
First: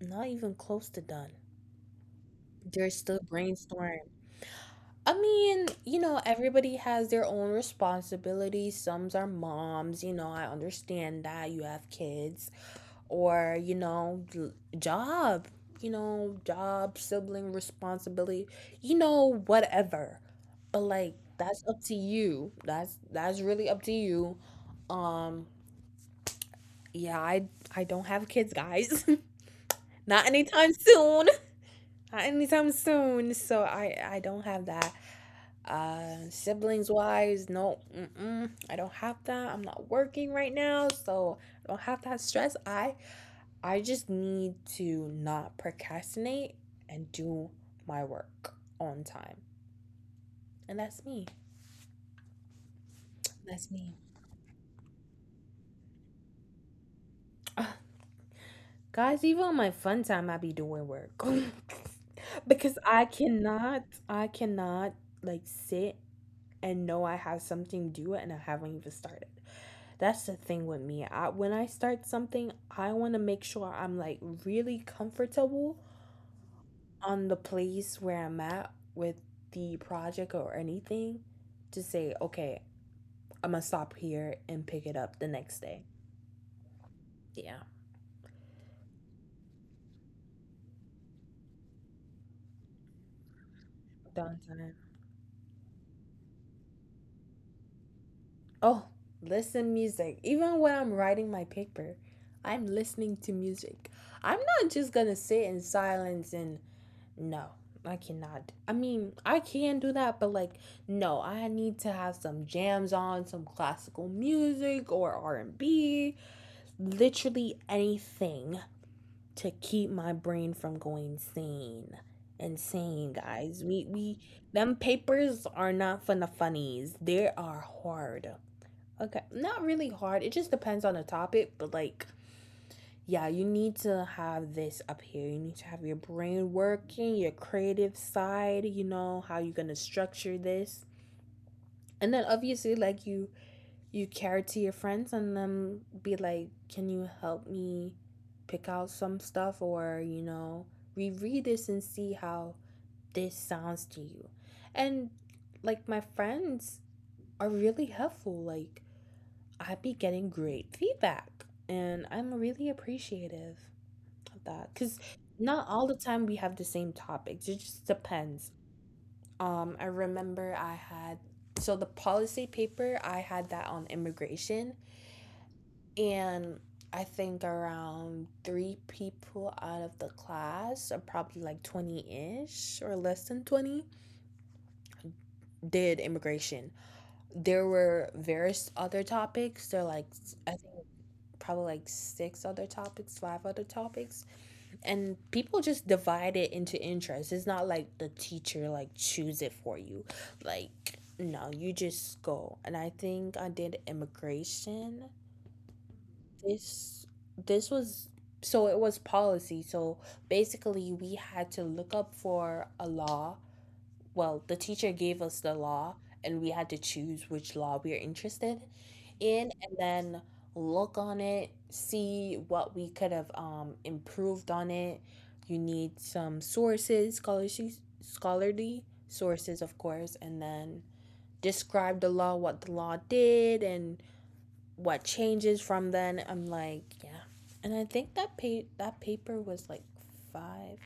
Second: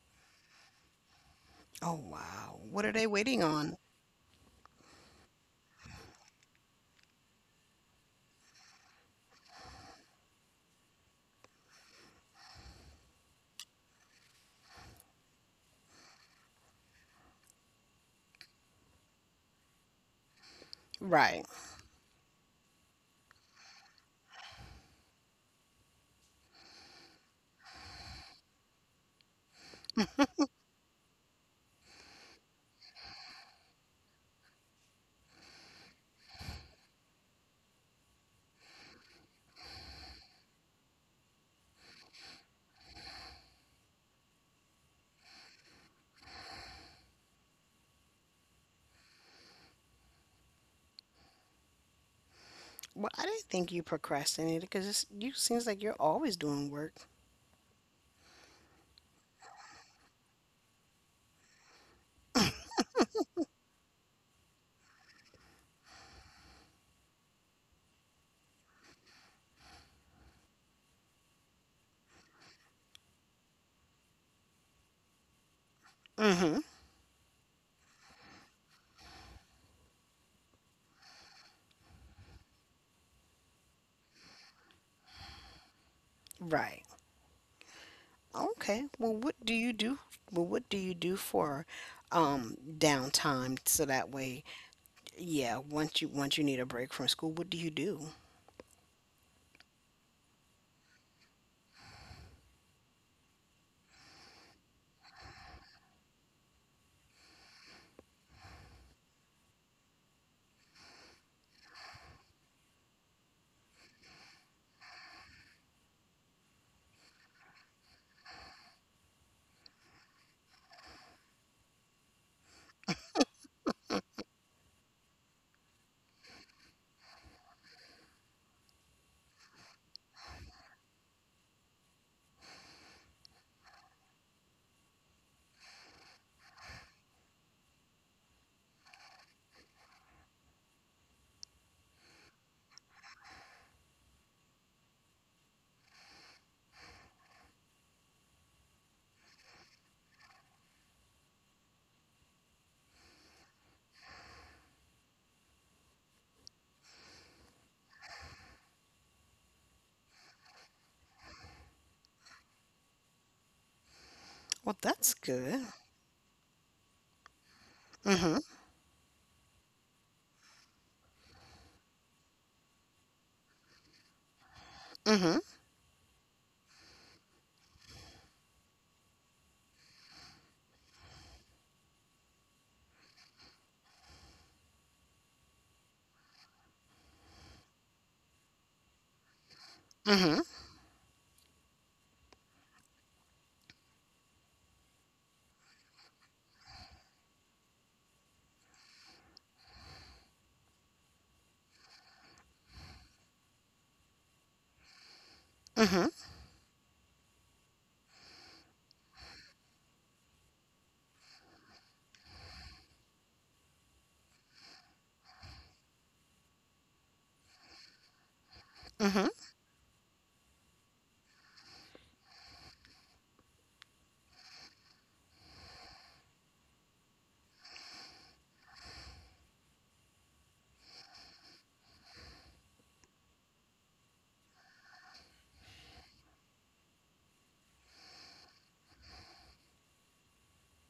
[SPEAKER 2] not even close to done.
[SPEAKER 1] Oh, wow. What
[SPEAKER 2] They're
[SPEAKER 1] are they
[SPEAKER 2] still
[SPEAKER 1] waiting on?
[SPEAKER 2] brainstorming. I mean, you know, everybody has their own responsibilities. Some are moms, you know, I understand that you have kids or you know, job, you know, job, sibling responsibility, you know, whatever, but like
[SPEAKER 1] Right.
[SPEAKER 2] that's up to you. That's that's really up to you. um yeah, i i don't have kids, guys. Not anytime soon, not anytime soon, so i i don't have that. Uh siblings wise, no, mm-mm, I don't have that. I'm not working right now, so I don't have that stress. i I just need to not procrastinate and do my work on time. And that's me.
[SPEAKER 1] Well, I didn't
[SPEAKER 2] That's
[SPEAKER 1] think you
[SPEAKER 2] me.
[SPEAKER 1] procrastinated because you seems like you're always doing work.
[SPEAKER 2] Uh, Guys, even on my fun time, I be doing work. Because I cannot, I cannot like sit and know I have something due and I haven't even started. That's the thing with me. I, when I start something, I want to make sure I'm like really comfortable
[SPEAKER 1] Mm-hmm.
[SPEAKER 2] on the place where I'm at with the project or anything to say, okay, I'm gonna stop here and pick it up the next day.
[SPEAKER 1] Right.
[SPEAKER 2] Yeah.
[SPEAKER 1] Okay. Well, what do you do? Well, what do you do for um downtime so that way,
[SPEAKER 2] Downtime.
[SPEAKER 1] yeah, once you once you need a break from school, what do you do?
[SPEAKER 2] Oh, listen music. Even when I'm writing my paper, I'm listening to music. I'm not just gonna sit in silence and no, I cannot. I mean, I can do that, but like, no, I need to have some jams on, some classical music or R and B, literally anything to keep my brain from going sane. Insane, guys. We we them papers are not for the funnies. They are hard. Okay, not really hard. It just depends on the topic, but like yeah, you need to have this up here. You need to have your brain working, your creative side, you know, how you're going to structure this. And then obviously like you you care to your friends and then be like, can you help me pick out some stuff or, you know, reread this and see how this sounds to you. And like my friends are really helpful. Like I'd be getting great feedback and I'm really appreciative of that
[SPEAKER 1] Well,
[SPEAKER 2] because
[SPEAKER 1] that's good.
[SPEAKER 2] not all the time we have the same topics. It just
[SPEAKER 1] Mm-hmm.
[SPEAKER 2] depends. Um, I remember I had, so the policy paper I had that on immigration.
[SPEAKER 1] Mhm.
[SPEAKER 2] And I think around three people out of the class, or probably like twenty ish or less than twenty, did immigration. There were various other topics. There were like,
[SPEAKER 1] Mhm.
[SPEAKER 2] I think probably like six other topics, five other topics. And people just divide it into interests. It's not like the teacher like choose it for you. Like, no, you just go. And I think I did immigration.
[SPEAKER 1] Mhm.
[SPEAKER 2] this this was, so it was policy, so basically we had to look up for a law, well, the teacher gave us the law, and we had to choose which law we are interested
[SPEAKER 1] Mhm.
[SPEAKER 2] in, and then look on it, see what we could have um, improved on it. You need some sources, scholarly, scholarly sources, of course, and then describe the law, what the law did and what changes from then. I'm like, yeah. And I think that pa- that paper was like five,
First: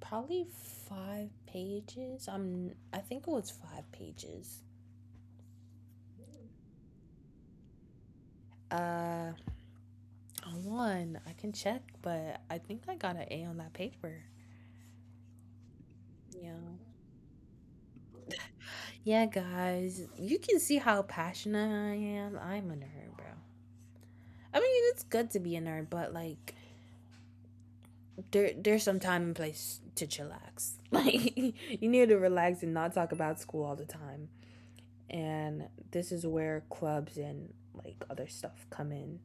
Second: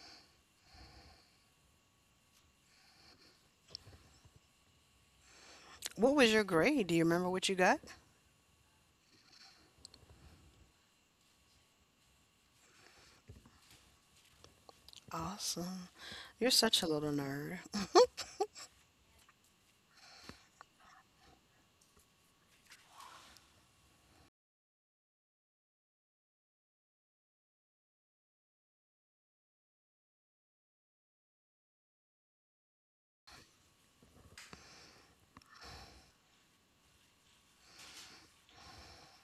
[SPEAKER 2] probably five pages. I'm I think it was five pages.
[SPEAKER 1] What was your grade? Do you remember what you got?
[SPEAKER 2] Uh, on one I can check, but I think I got an A on that paper.
[SPEAKER 1] Awesome. You're
[SPEAKER 2] Yeah.
[SPEAKER 1] such a little nerd.
[SPEAKER 2] Yeah, guys, you can see how passionate I am. I'm a nerd, bro. I mean, it's good to be a nerd, but like there there's some time and place to chillax. Like you need to relax and not talk about school all the time. And this is where clubs and like other stuff come in.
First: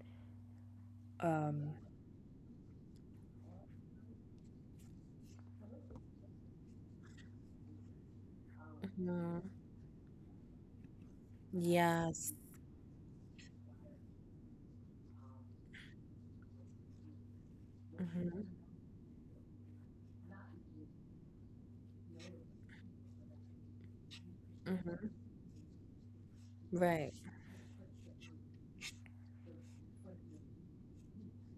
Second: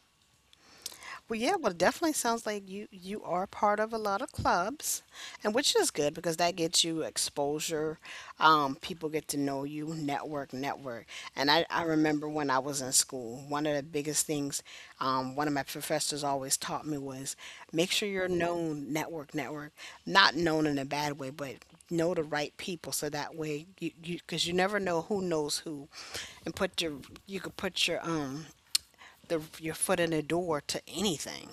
[SPEAKER 1] Well, yeah, well,
[SPEAKER 2] Um,
[SPEAKER 1] it definitely sounds like you you are part of a lot of clubs, and which is good because that gets you exposure. Um, people get to
[SPEAKER 2] mhm.
[SPEAKER 1] know you, network, network. And I, I remember
[SPEAKER 2] Yes.
[SPEAKER 1] when I was in school, one of the biggest things um, one of my professors always taught me was make sure you're
[SPEAKER 2] Hmm.
[SPEAKER 1] known, network, network. Not known in a bad way, but know the right people so that way you you because you never know who
[SPEAKER 2] Hmm.
[SPEAKER 1] knows who, and put your
[SPEAKER 2] Right.
[SPEAKER 1] you could put your um the your foot in the door to anything.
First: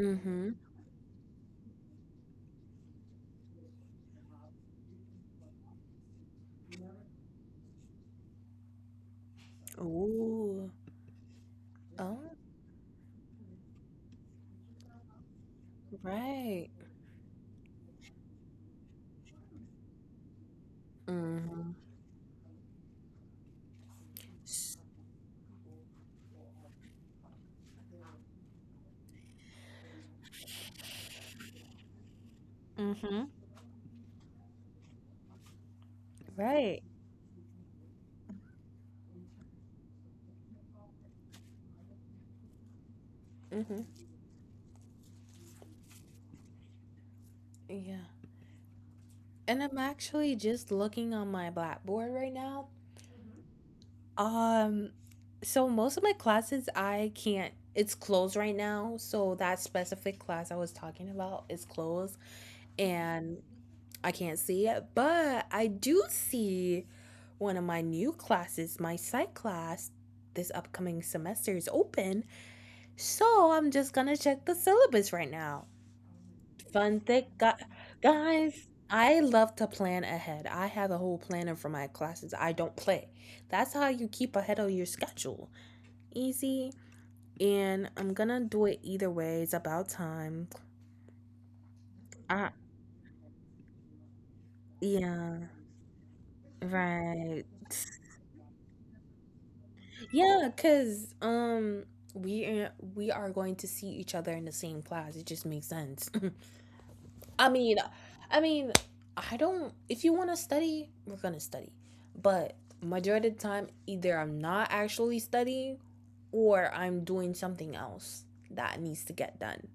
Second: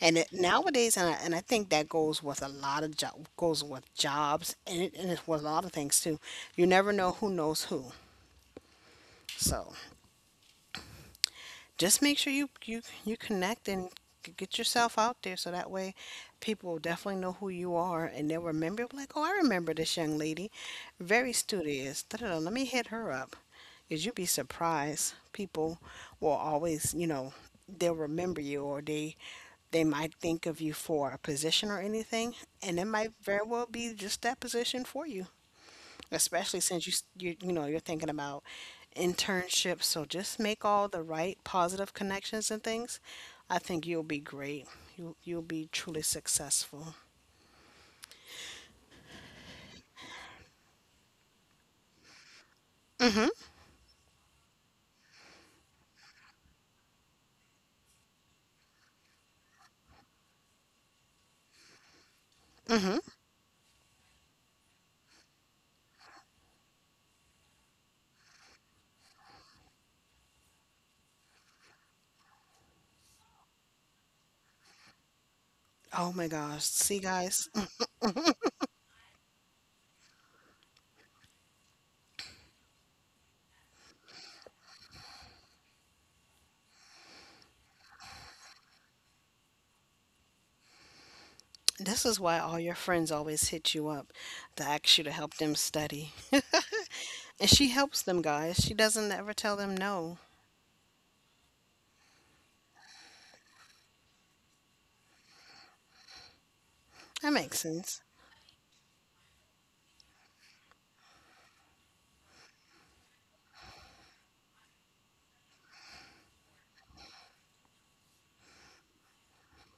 [SPEAKER 1] And it, nowadays, and I, and I think that goes with a lot of job goes with jobs, and it, and it's with a lot of things too. You never know who knows who. So
[SPEAKER 2] Ooh.
[SPEAKER 1] just make
[SPEAKER 2] Oh,
[SPEAKER 1] sure you you you connect and g- get yourself out there so that way people
[SPEAKER 2] right.
[SPEAKER 1] will definitely know who you are and they'll remember like, oh, I remember this young lady, very
[SPEAKER 2] Hmm.
[SPEAKER 1] studious, da-da-da, let me hit her up because you'd be surprised, people will always, you know, they'll remember you or they they might think of you for a position or anything, and it might
[SPEAKER 2] Hmm.
[SPEAKER 1] very well be just that position for you, especially
[SPEAKER 2] Right.
[SPEAKER 1] since you s- you you know you're thinking about internships. So just make all the right positive connections and things. I think
[SPEAKER 2] Hmm.
[SPEAKER 1] you'll be great. You you'll be truly successful.
[SPEAKER 2] Yeah. And I'm actually just looking on my blackboard right now. Um, so most of my classes I can't, it's closed right now. So that specific class I was talking about is closed,
[SPEAKER 1] Hmm.
[SPEAKER 2] and I can't see it, but I do see one of my new classes, my psych class this upcoming semester is open. So I'm just going to check the syllabus right now.
[SPEAKER 1] Oh my gosh. See
[SPEAKER 2] Fun thing,
[SPEAKER 1] guys,
[SPEAKER 2] gu- Guys, I love to plan ahead. I have a whole planner for my classes. I don't play. That's how you keep ahead of your schedule, easy, and I'm gonna do it either way. It's about time.
[SPEAKER 1] this is why
[SPEAKER 2] I
[SPEAKER 1] all your friends always hit you up to ask you to help
[SPEAKER 2] Yeah,
[SPEAKER 1] them study.
[SPEAKER 2] right.
[SPEAKER 1] And she helps them guys. She doesn't ever tell them no.
[SPEAKER 2] Yeah, cuz um we are, we are going to see each other in the same class. It just makes sense.
[SPEAKER 1] That
[SPEAKER 2] I
[SPEAKER 1] makes
[SPEAKER 2] mean,
[SPEAKER 1] sense.
[SPEAKER 2] I mean, I don't if you want to study, we're going to study. But majority of the time either I'm not actually studying or I'm doing something else that needs to get done.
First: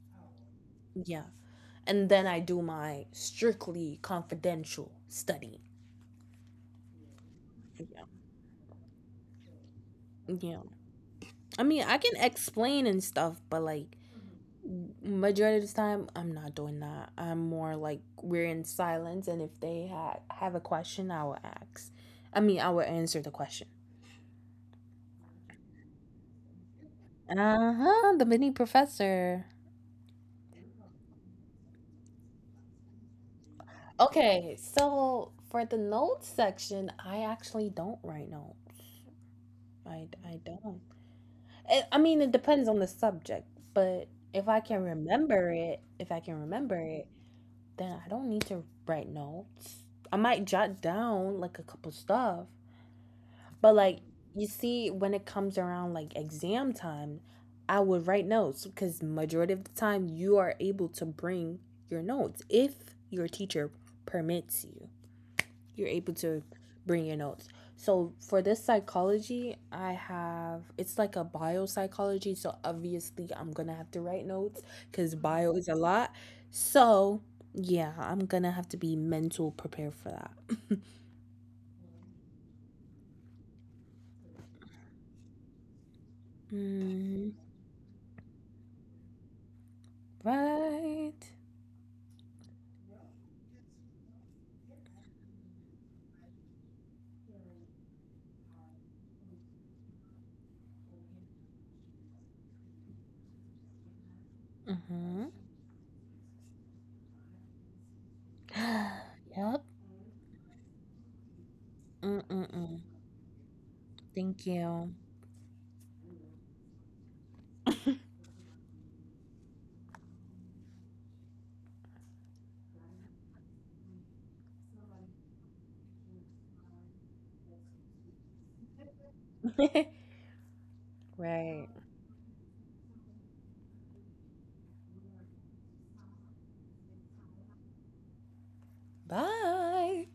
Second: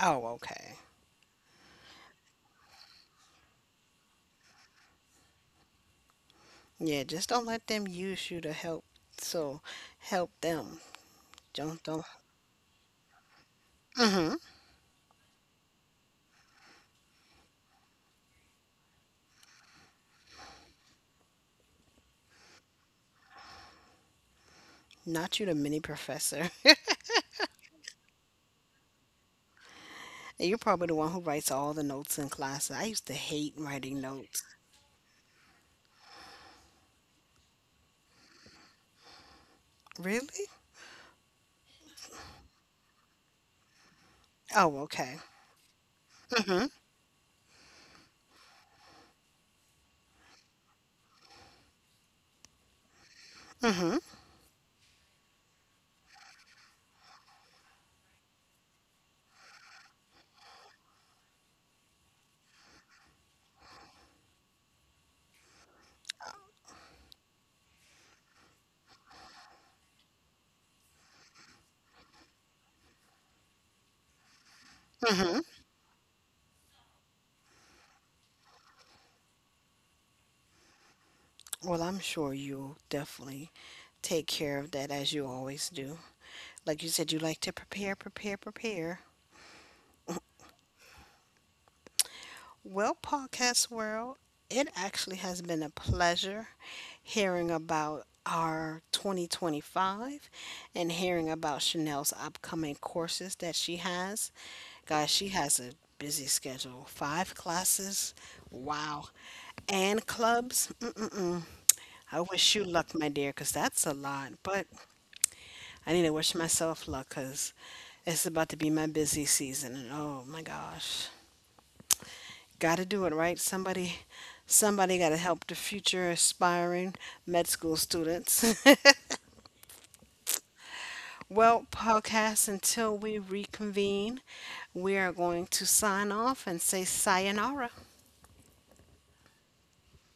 [SPEAKER 1] Oh, okay.
[SPEAKER 2] Yeah. And then I do my strictly confidential study.
[SPEAKER 1] Yeah, just don't let them
[SPEAKER 2] Yeah.
[SPEAKER 1] use you to help. So help
[SPEAKER 2] Yeah.
[SPEAKER 1] them.
[SPEAKER 2] I
[SPEAKER 1] Don't
[SPEAKER 2] mean, I
[SPEAKER 1] don't.
[SPEAKER 2] can explain and stuff, but like
[SPEAKER 1] Mm-hmm.
[SPEAKER 2] majority of the time I'm not doing that. I'm more like we're in silence and if they ha- have a question, I will ask. I mean, I will answer the question.
[SPEAKER 1] Not you, the mini professor.
[SPEAKER 2] Uh-huh, the mini professor.
[SPEAKER 1] You're probably the one who writes all the notes in class. I used to hate writing notes.
[SPEAKER 2] Okay, so for the notes section, I actually don't write notes. I I
[SPEAKER 1] Really?
[SPEAKER 2] don't. I I mean, it depends on the subject, but if I
[SPEAKER 1] Oh,
[SPEAKER 2] can
[SPEAKER 1] okay.
[SPEAKER 2] remember it, if I can
[SPEAKER 1] Mm-hmm.
[SPEAKER 2] remember it, then I don't need to write notes. I might jot down like a couple stuff, but
[SPEAKER 1] Mm-hmm.
[SPEAKER 2] like you see, when it comes around like exam time, I would write notes because majority of the time you are able to bring your notes if your teacher permits you, you're able to bring your notes. So for this psychology, I have, it's like a bio psychology. So obviously I'm gonna have to write notes because bio is a lot. So yeah, I'm gonna have to be mental prepared for that.
[SPEAKER 1] Well, I'm sure you'll definitely take care of that as you always do. Like you said, you
[SPEAKER 2] Mm,
[SPEAKER 1] like to prepare, prepare, prepare.
[SPEAKER 2] right.
[SPEAKER 1] Well, Podcast World, it actually has been a pleasure hearing about our twenty twenty-five and hearing about Chanel's upcoming courses that she has. Guys,
[SPEAKER 2] Mm-hmm.
[SPEAKER 1] she has a busy schedule, five classes, wow,
[SPEAKER 2] yep.
[SPEAKER 1] and clubs. Mm-mm-mm. I wish you
[SPEAKER 2] Mm-mm-mm.
[SPEAKER 1] luck, my dear, 'cause that's a lot.
[SPEAKER 2] Thank
[SPEAKER 1] But
[SPEAKER 2] you.
[SPEAKER 1] I need to wish myself luck 'cause it's about to be my busy season. And oh my gosh. Got to do it right. Somebody, somebody got to help the future aspiring med school students. Well,
[SPEAKER 2] right.
[SPEAKER 1] podcast. Until we reconvene, we are going to sign off and say sayonara.
[SPEAKER 2] Bye.